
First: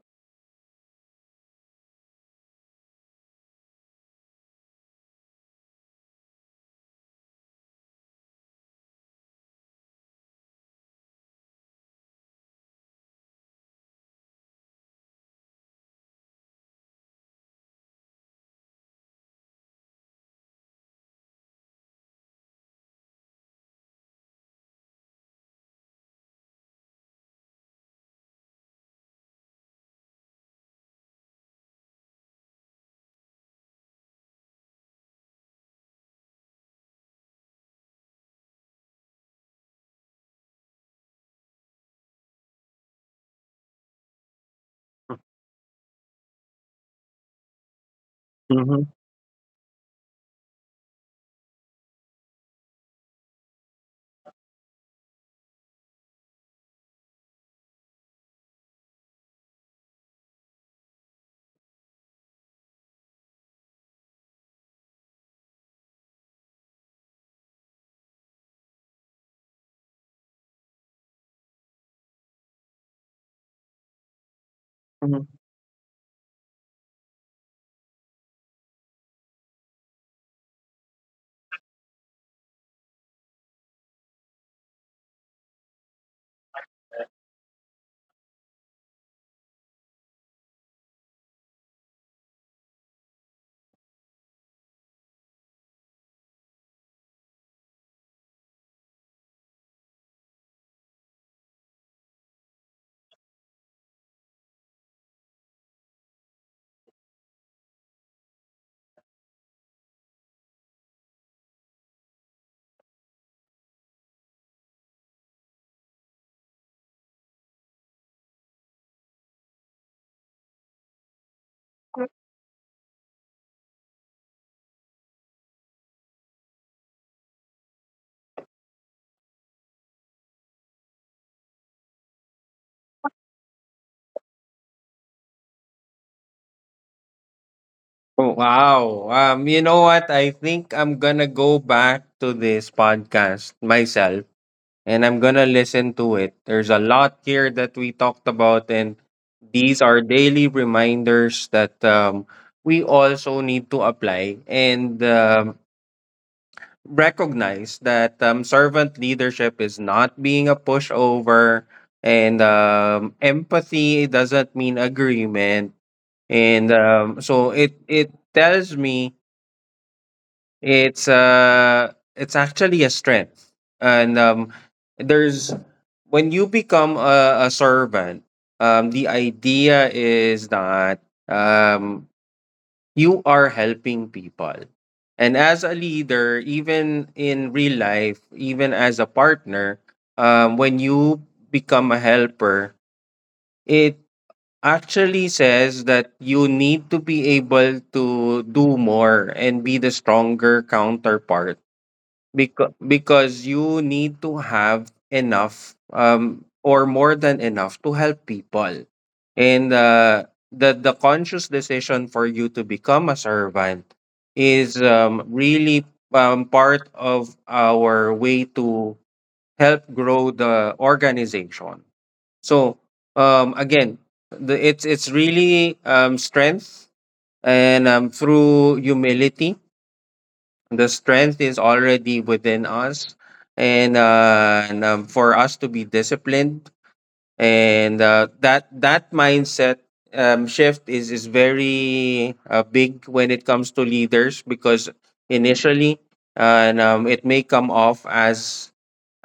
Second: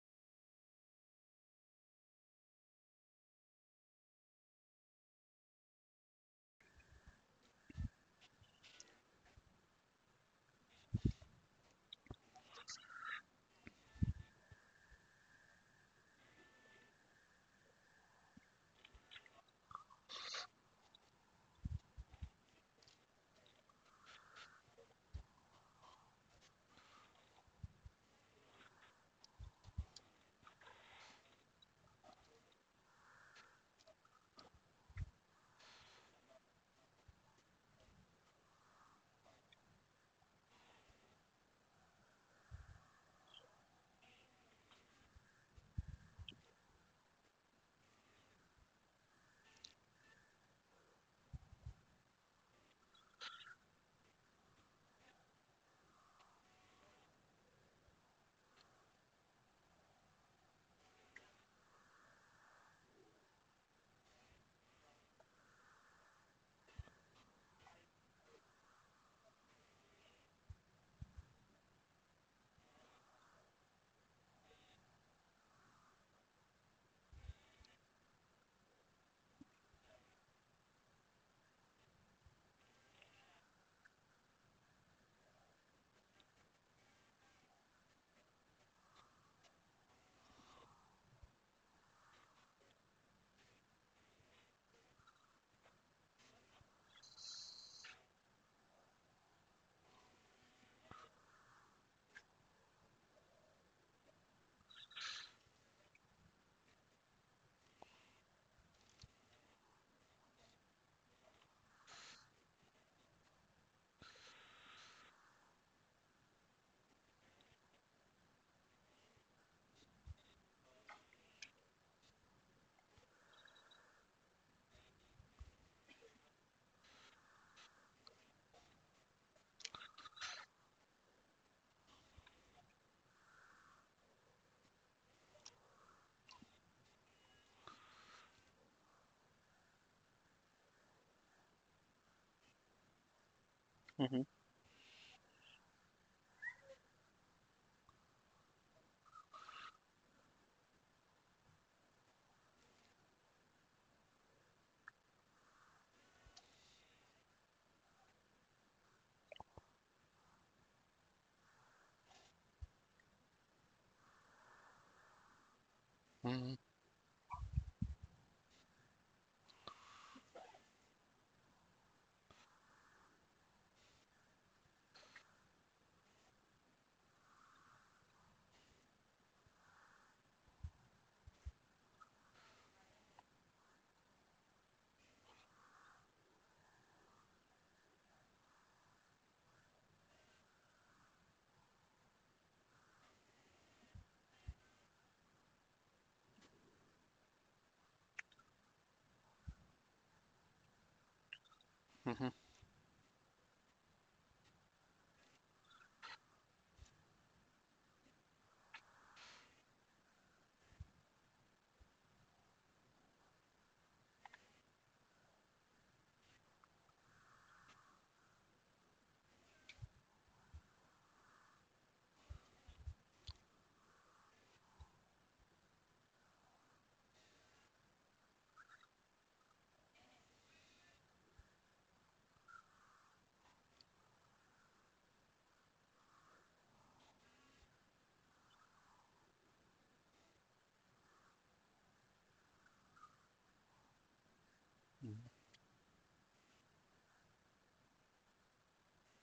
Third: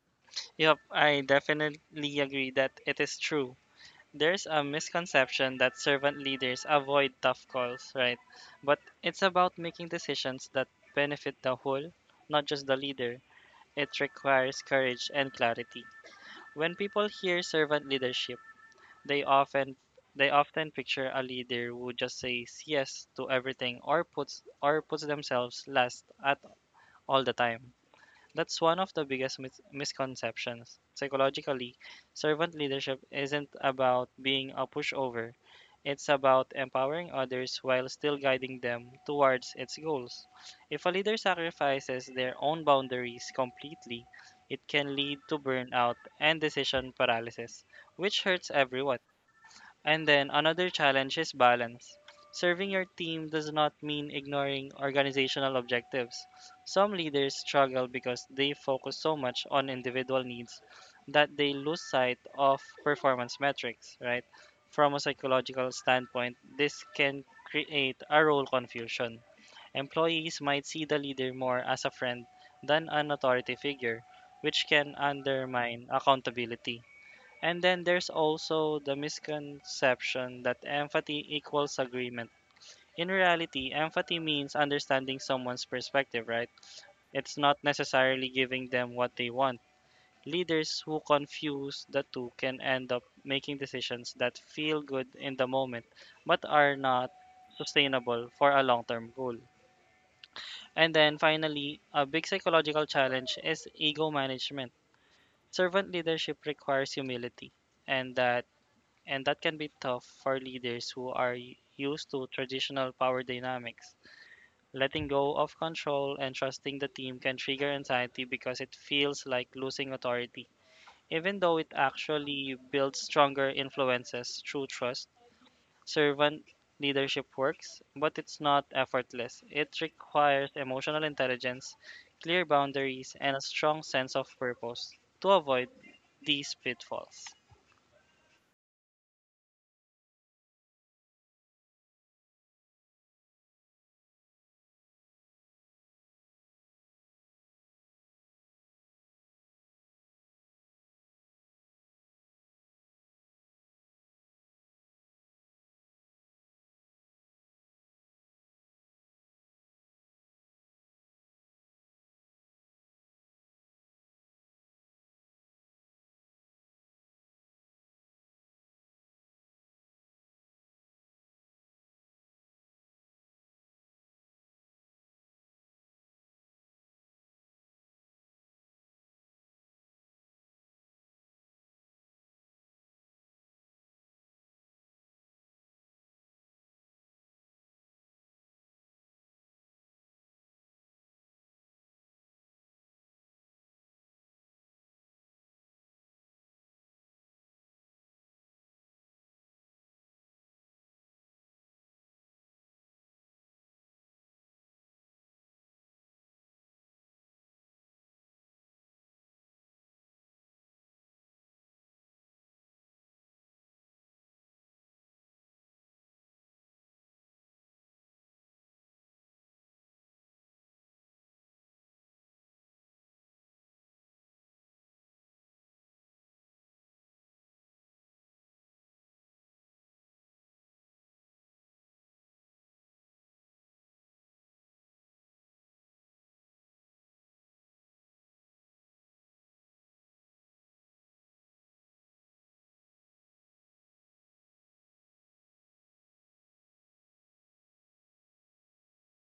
Yep, I definitely agree that it is true. There's a misconception that servant leaders avoid tough calls, right? But it's about making decisions that benefit the whole, not just the leader. It requires courage and clarity. When people hear servant leadership, they often they often picture a leader who just says yes to everything, or puts themselves last at all the time. That's one of the biggest misconceptions. Psychologically, servant leadership isn't about being a pushover, it's about empowering others while still guiding them towards its goals. If a leader sacrifices their own boundaries completely, it can lead to burnout and decision paralysis, which hurts hmm everyone. And then another challenge is balance. Serving your team does not mean ignoring organizational objectives. Some leaders struggle because they focus so much on individual needs that they lose sight of performance metrics, right? From a psychological standpoint, this can create a role confusion. Employees might see the leader more as a friend than an authority figure, which can hmm undermine accountability. And then there's also the misconception that empathy equals agreement. In reality, empathy means understanding someone's perspective, right? It's not necessarily giving them what they want. Leaders who confuse the two can end up making decisions that feel good in the moment but are not sustainable for a long term goal. And then finally, a big psychological challenge is ego management. Servant leadership requires humility, and that can be tough for leaders who are used to traditional power dynamics. Letting go of control and trusting the team can trigger anxiety because it feels like losing authority. Even though it actually builds stronger influences through trust, servant leadership works, but it's not effortless. It requires emotional intelligence, clear boundaries, and a strong sense of purpose to avoid these pitfalls. Oh, wow. You know what? I think I'm gonna go back to this podcast [laughs] Hmm. myself, and I'm gonna listen to it. There's a lot here that we talked about, and these are daily reminders that we also need to apply. And recognize that servant leadership is not being a pushover, and empathy doesn't mean agreement, Hmm. and so it tells me it's actually a strength. And there's when you become a servant, the idea is that um, you are helping people. And as a leader, even in real life, even as a partner, when you become a helper, it actually says that you need to be able to do more and be the stronger counterpart, Hmm. because you need to have enough, or more than enough, to help people. And the conscious decision for you to become a servant is really part of our way to help grow the organization. So, again, it's really strength. And through humility the strength is already within us. And for us to be disciplined, and that mindset shift is very big when it comes to leaders, because initially, and it may come off as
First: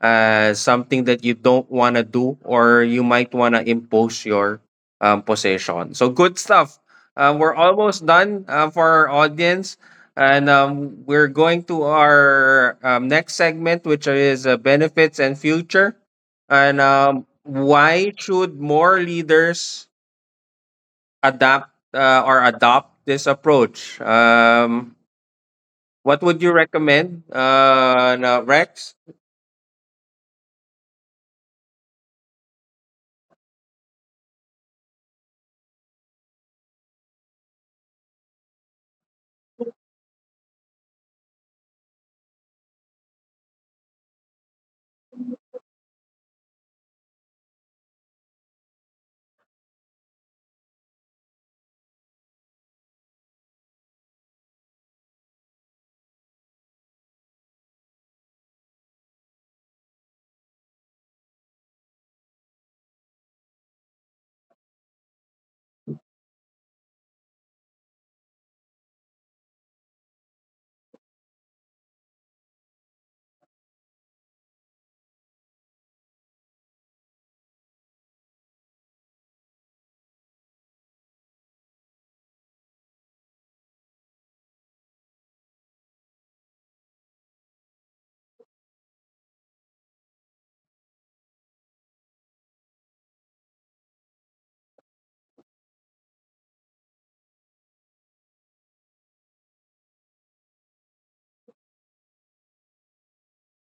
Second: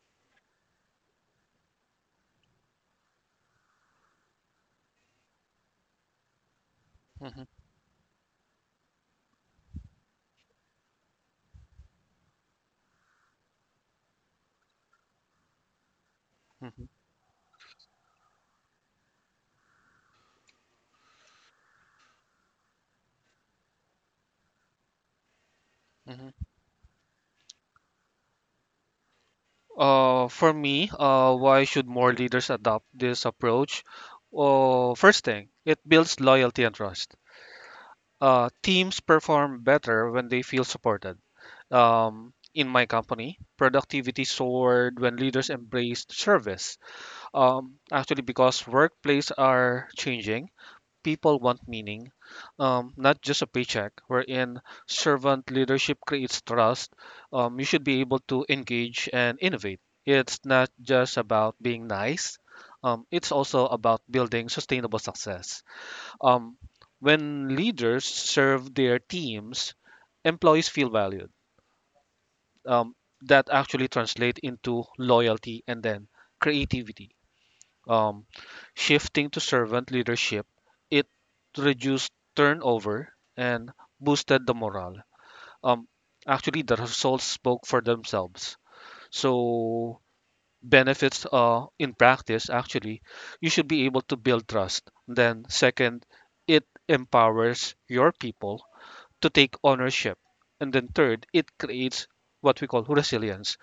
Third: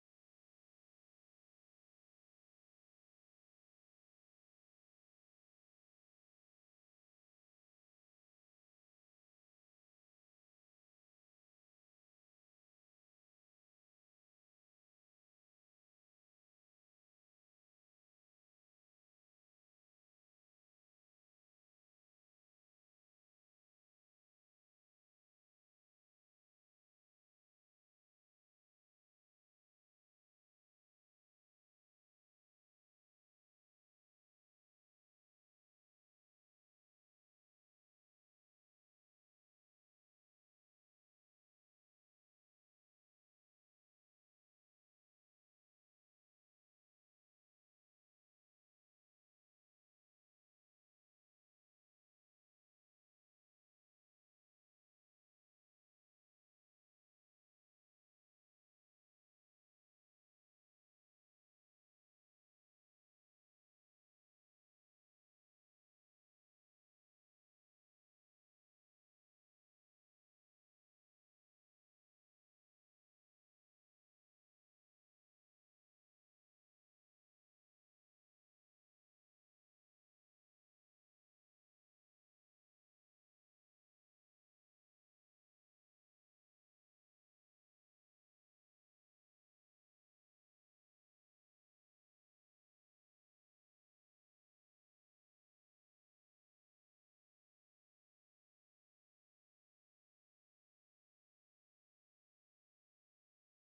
something that you don't want to do, or you might want to impose your position. So, good stuff. We're Hmm. almost done, for our audience. And we're going to our next segment, which is benefits and future. And Hmm. Why should more leaders adapt or adopt this approach? What Hmm. would you recommend, Rex? For me, why should more leaders adopt this approach? First thing, it builds loyalty and trust. Teams perform better when they feel supported. In my company, productivity soared when leaders embraced service. Actually, because workplaces are changing, people want meaning, not just a paycheck, wherein servant leadership creates trust, you should be able to engage and innovate. It's not just about being nice, it's also about building sustainable success. Um, when leaders serve their teams, employees feel valued. Um, that actually translate into loyalty and then creativity. Um, shifting to servant leadership, it reduced turnover and boosted the morale. Um, Actually, the results spoke for themselves. So, benefits in practice, actually, you should be able to build trust. Then, second, it empowers your people to take ownership. And then, third, it creates what we call resilience.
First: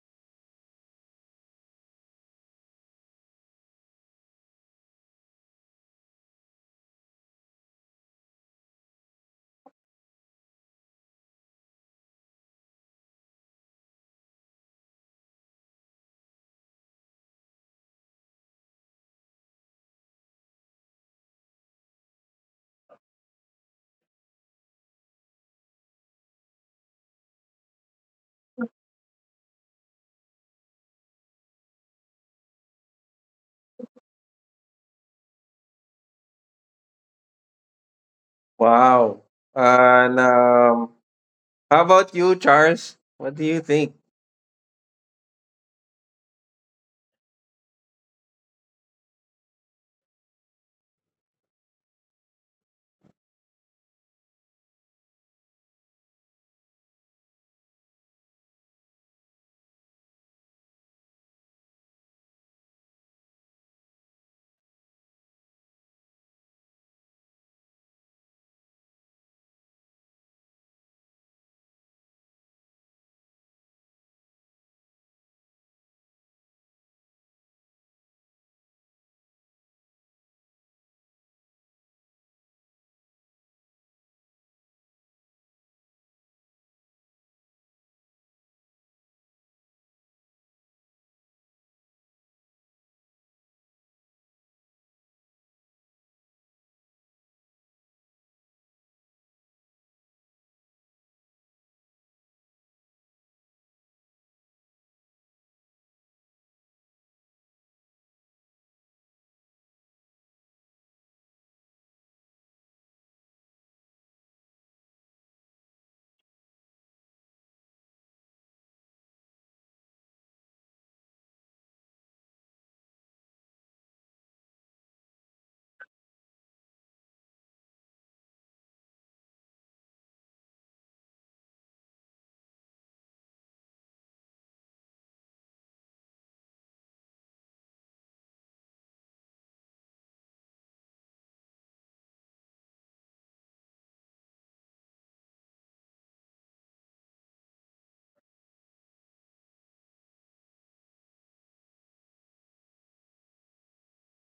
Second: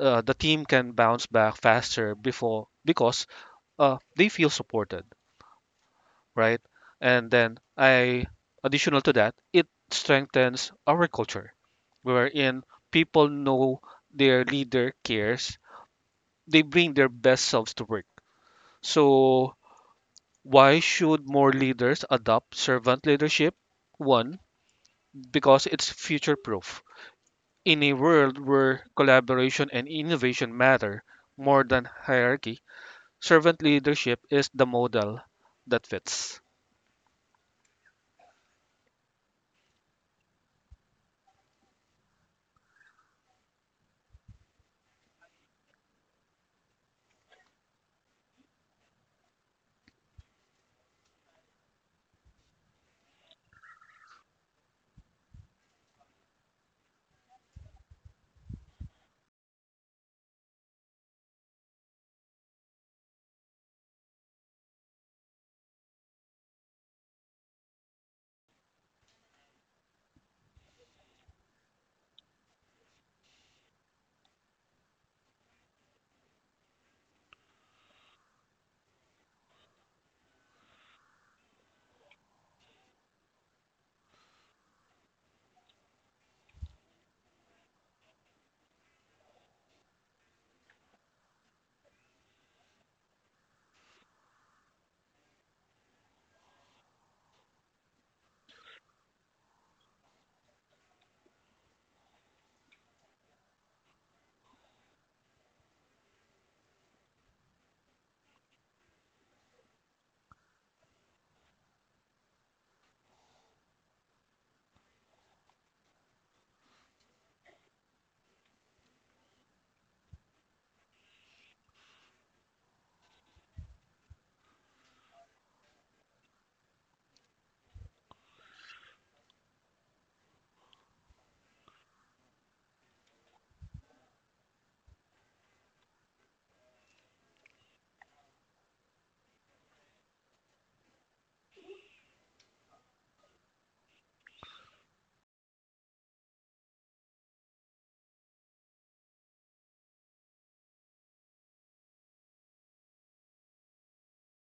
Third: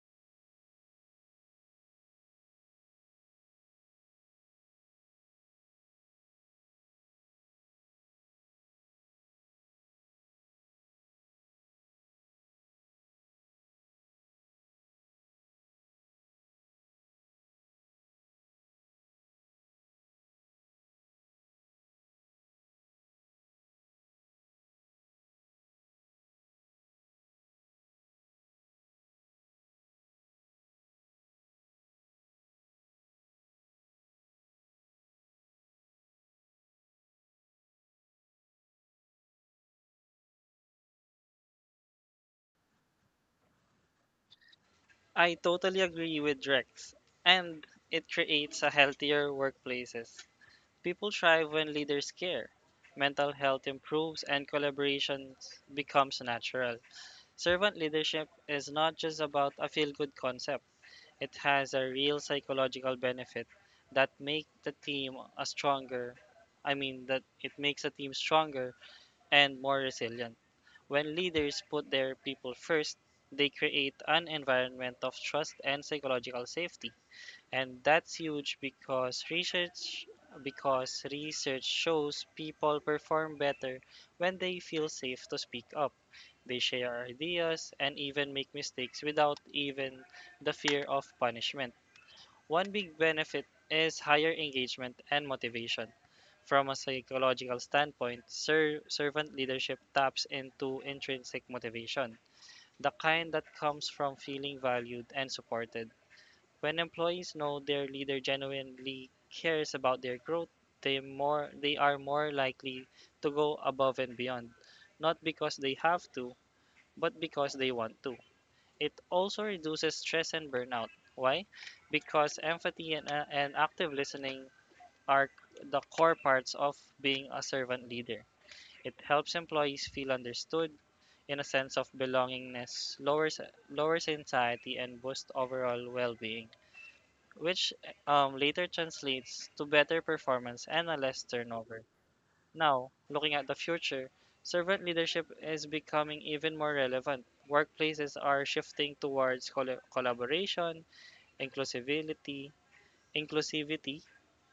The team can bounce back faster before because they feel supported. Right? And then I additional to that, it strengthens our culture wherein people know their leader cares. They bring their best selves to work. So why should more leaders adopt servant leadership? One, because it's future proof. In a world where collaboration and innovation matter more than hierarchy, servant leadership is the model that fits. Wow. And how about you, Charles? What do you think? I totally agree with Rex, and it creates a healthier workplaces. People thrive when leaders care. Mental health improves and collaboration becomes natural. Servant leadership is not just about a feel good concept. It has a real psychological benefit that make the team a stronger I mean that it makes a team stronger and more resilient. When leaders put their people first, they create an environment of trust and psychological safety. And that's huge, because research shows people perform better when they feel safe to speak up. They share ideas and even make mistakes without even the fear of punishment. One big benefit is higher engagement and motivation. From a psychological standpoint, servant leadership taps into intrinsic motivation, the kind that comes from feeling valued and supported. When employees know their leader genuinely cares about their growth, they are more likely to go above and beyond, not because they have to, but because they want to. It also reduces stress and burnout. Why? Because empathy and, active listening are the core parts of being a servant leader. It helps employees feel understood in a sense of belongingness, lowers anxiety, and boosts overall well being, which later translates to better performance and a less turnover. Now, looking at the future, servant leadership is becoming even more relevant. Workplaces are shifting towards collaboration, inclusivity, inclusivity,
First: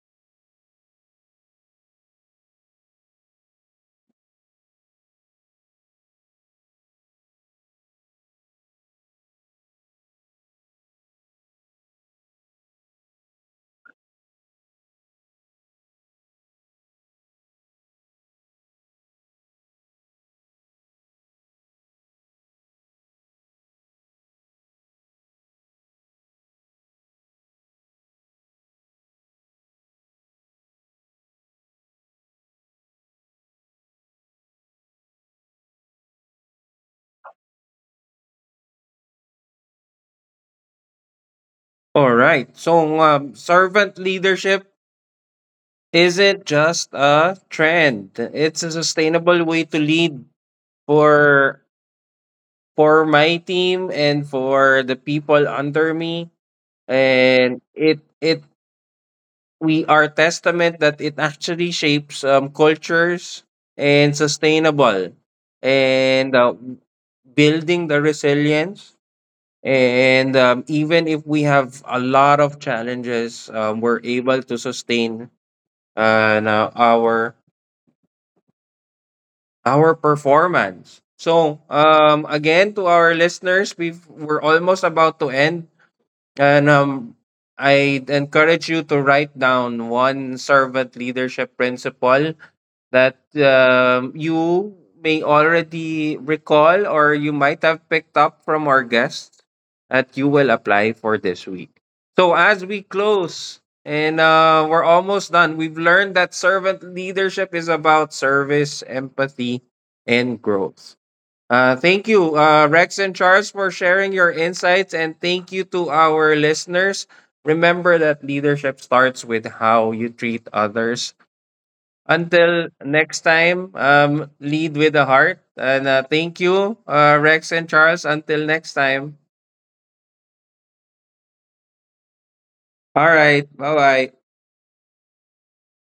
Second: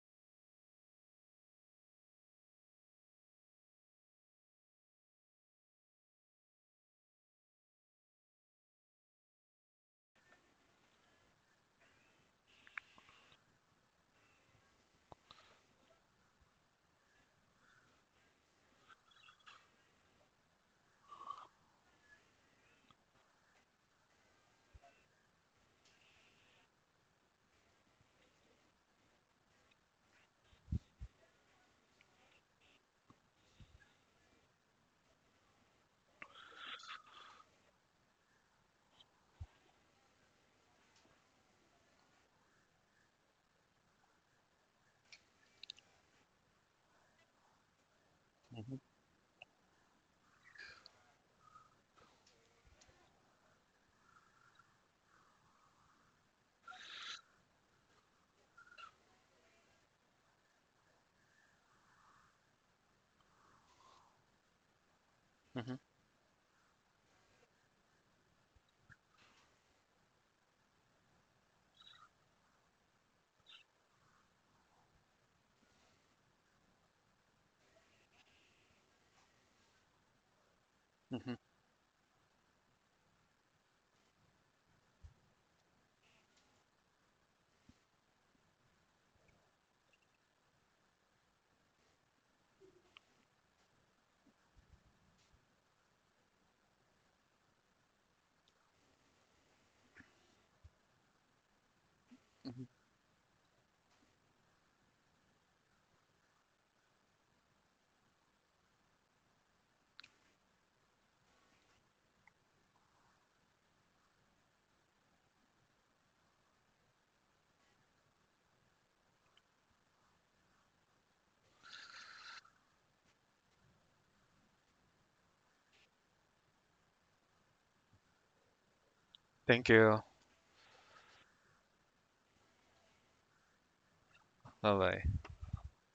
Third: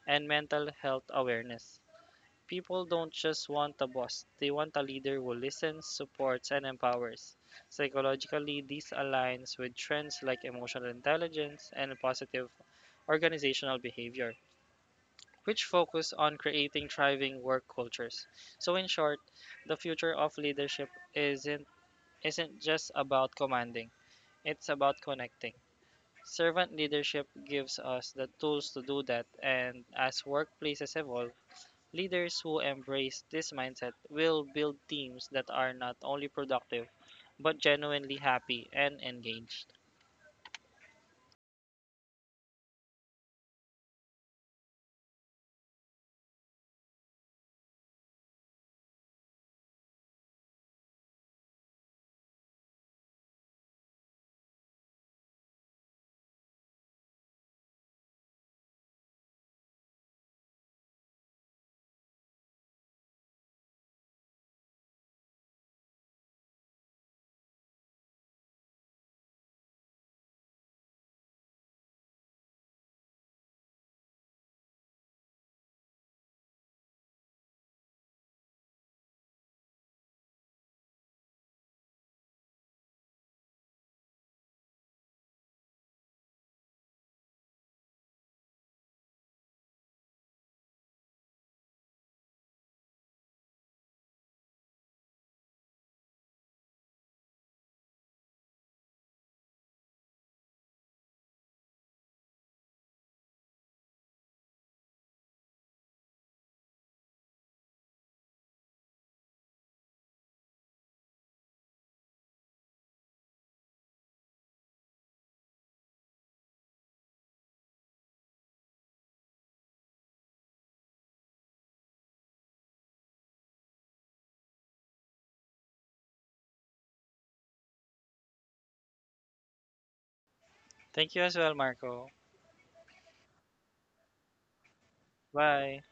and mental health awareness. People don't just want a boss, they want a leader who listens, supports, and empowers. Psychologically, this aligns with trends like emotional intelligence and positive organizational behavior, which focus on creating thriving work cultures. So in short, the future of leadership isn't isn't just about commanding. It's about connecting. Servant leadership gives us the tools to do that, and as workplaces evolve, leaders who embrace this mindset will build teams that are not only productive but genuinely happy and engaged. All right. So, servant leadership isn't just a trend. It's Mhm. a sustainable way to lead for for my team and for the people under me. And it we are testament that it actually shapes cultures and sustainable, Mhm. and building the resilience. And even if we have a lot of challenges, we're able to sustain, na our performance. Mhm. So, again, to our listeners, we're almost about to end. And I encourage you to write down one servant leadership principle that you may already recall or you might have picked up from our guests that you will apply for this week. So, Mhm. as we close, and we're almost done, we've learned that servant leadership is about service, empathy, and growth. Thank you, Rex and Charles, for sharing your insights, and thank you to our listeners. Remember that leadership starts with how you treat others. Until next time, lead with the heart. And thank you, Rex and Charles. Until next time. Thank you. Thank you as well, Marco. All right. Bye bye. Bye bye. Bye.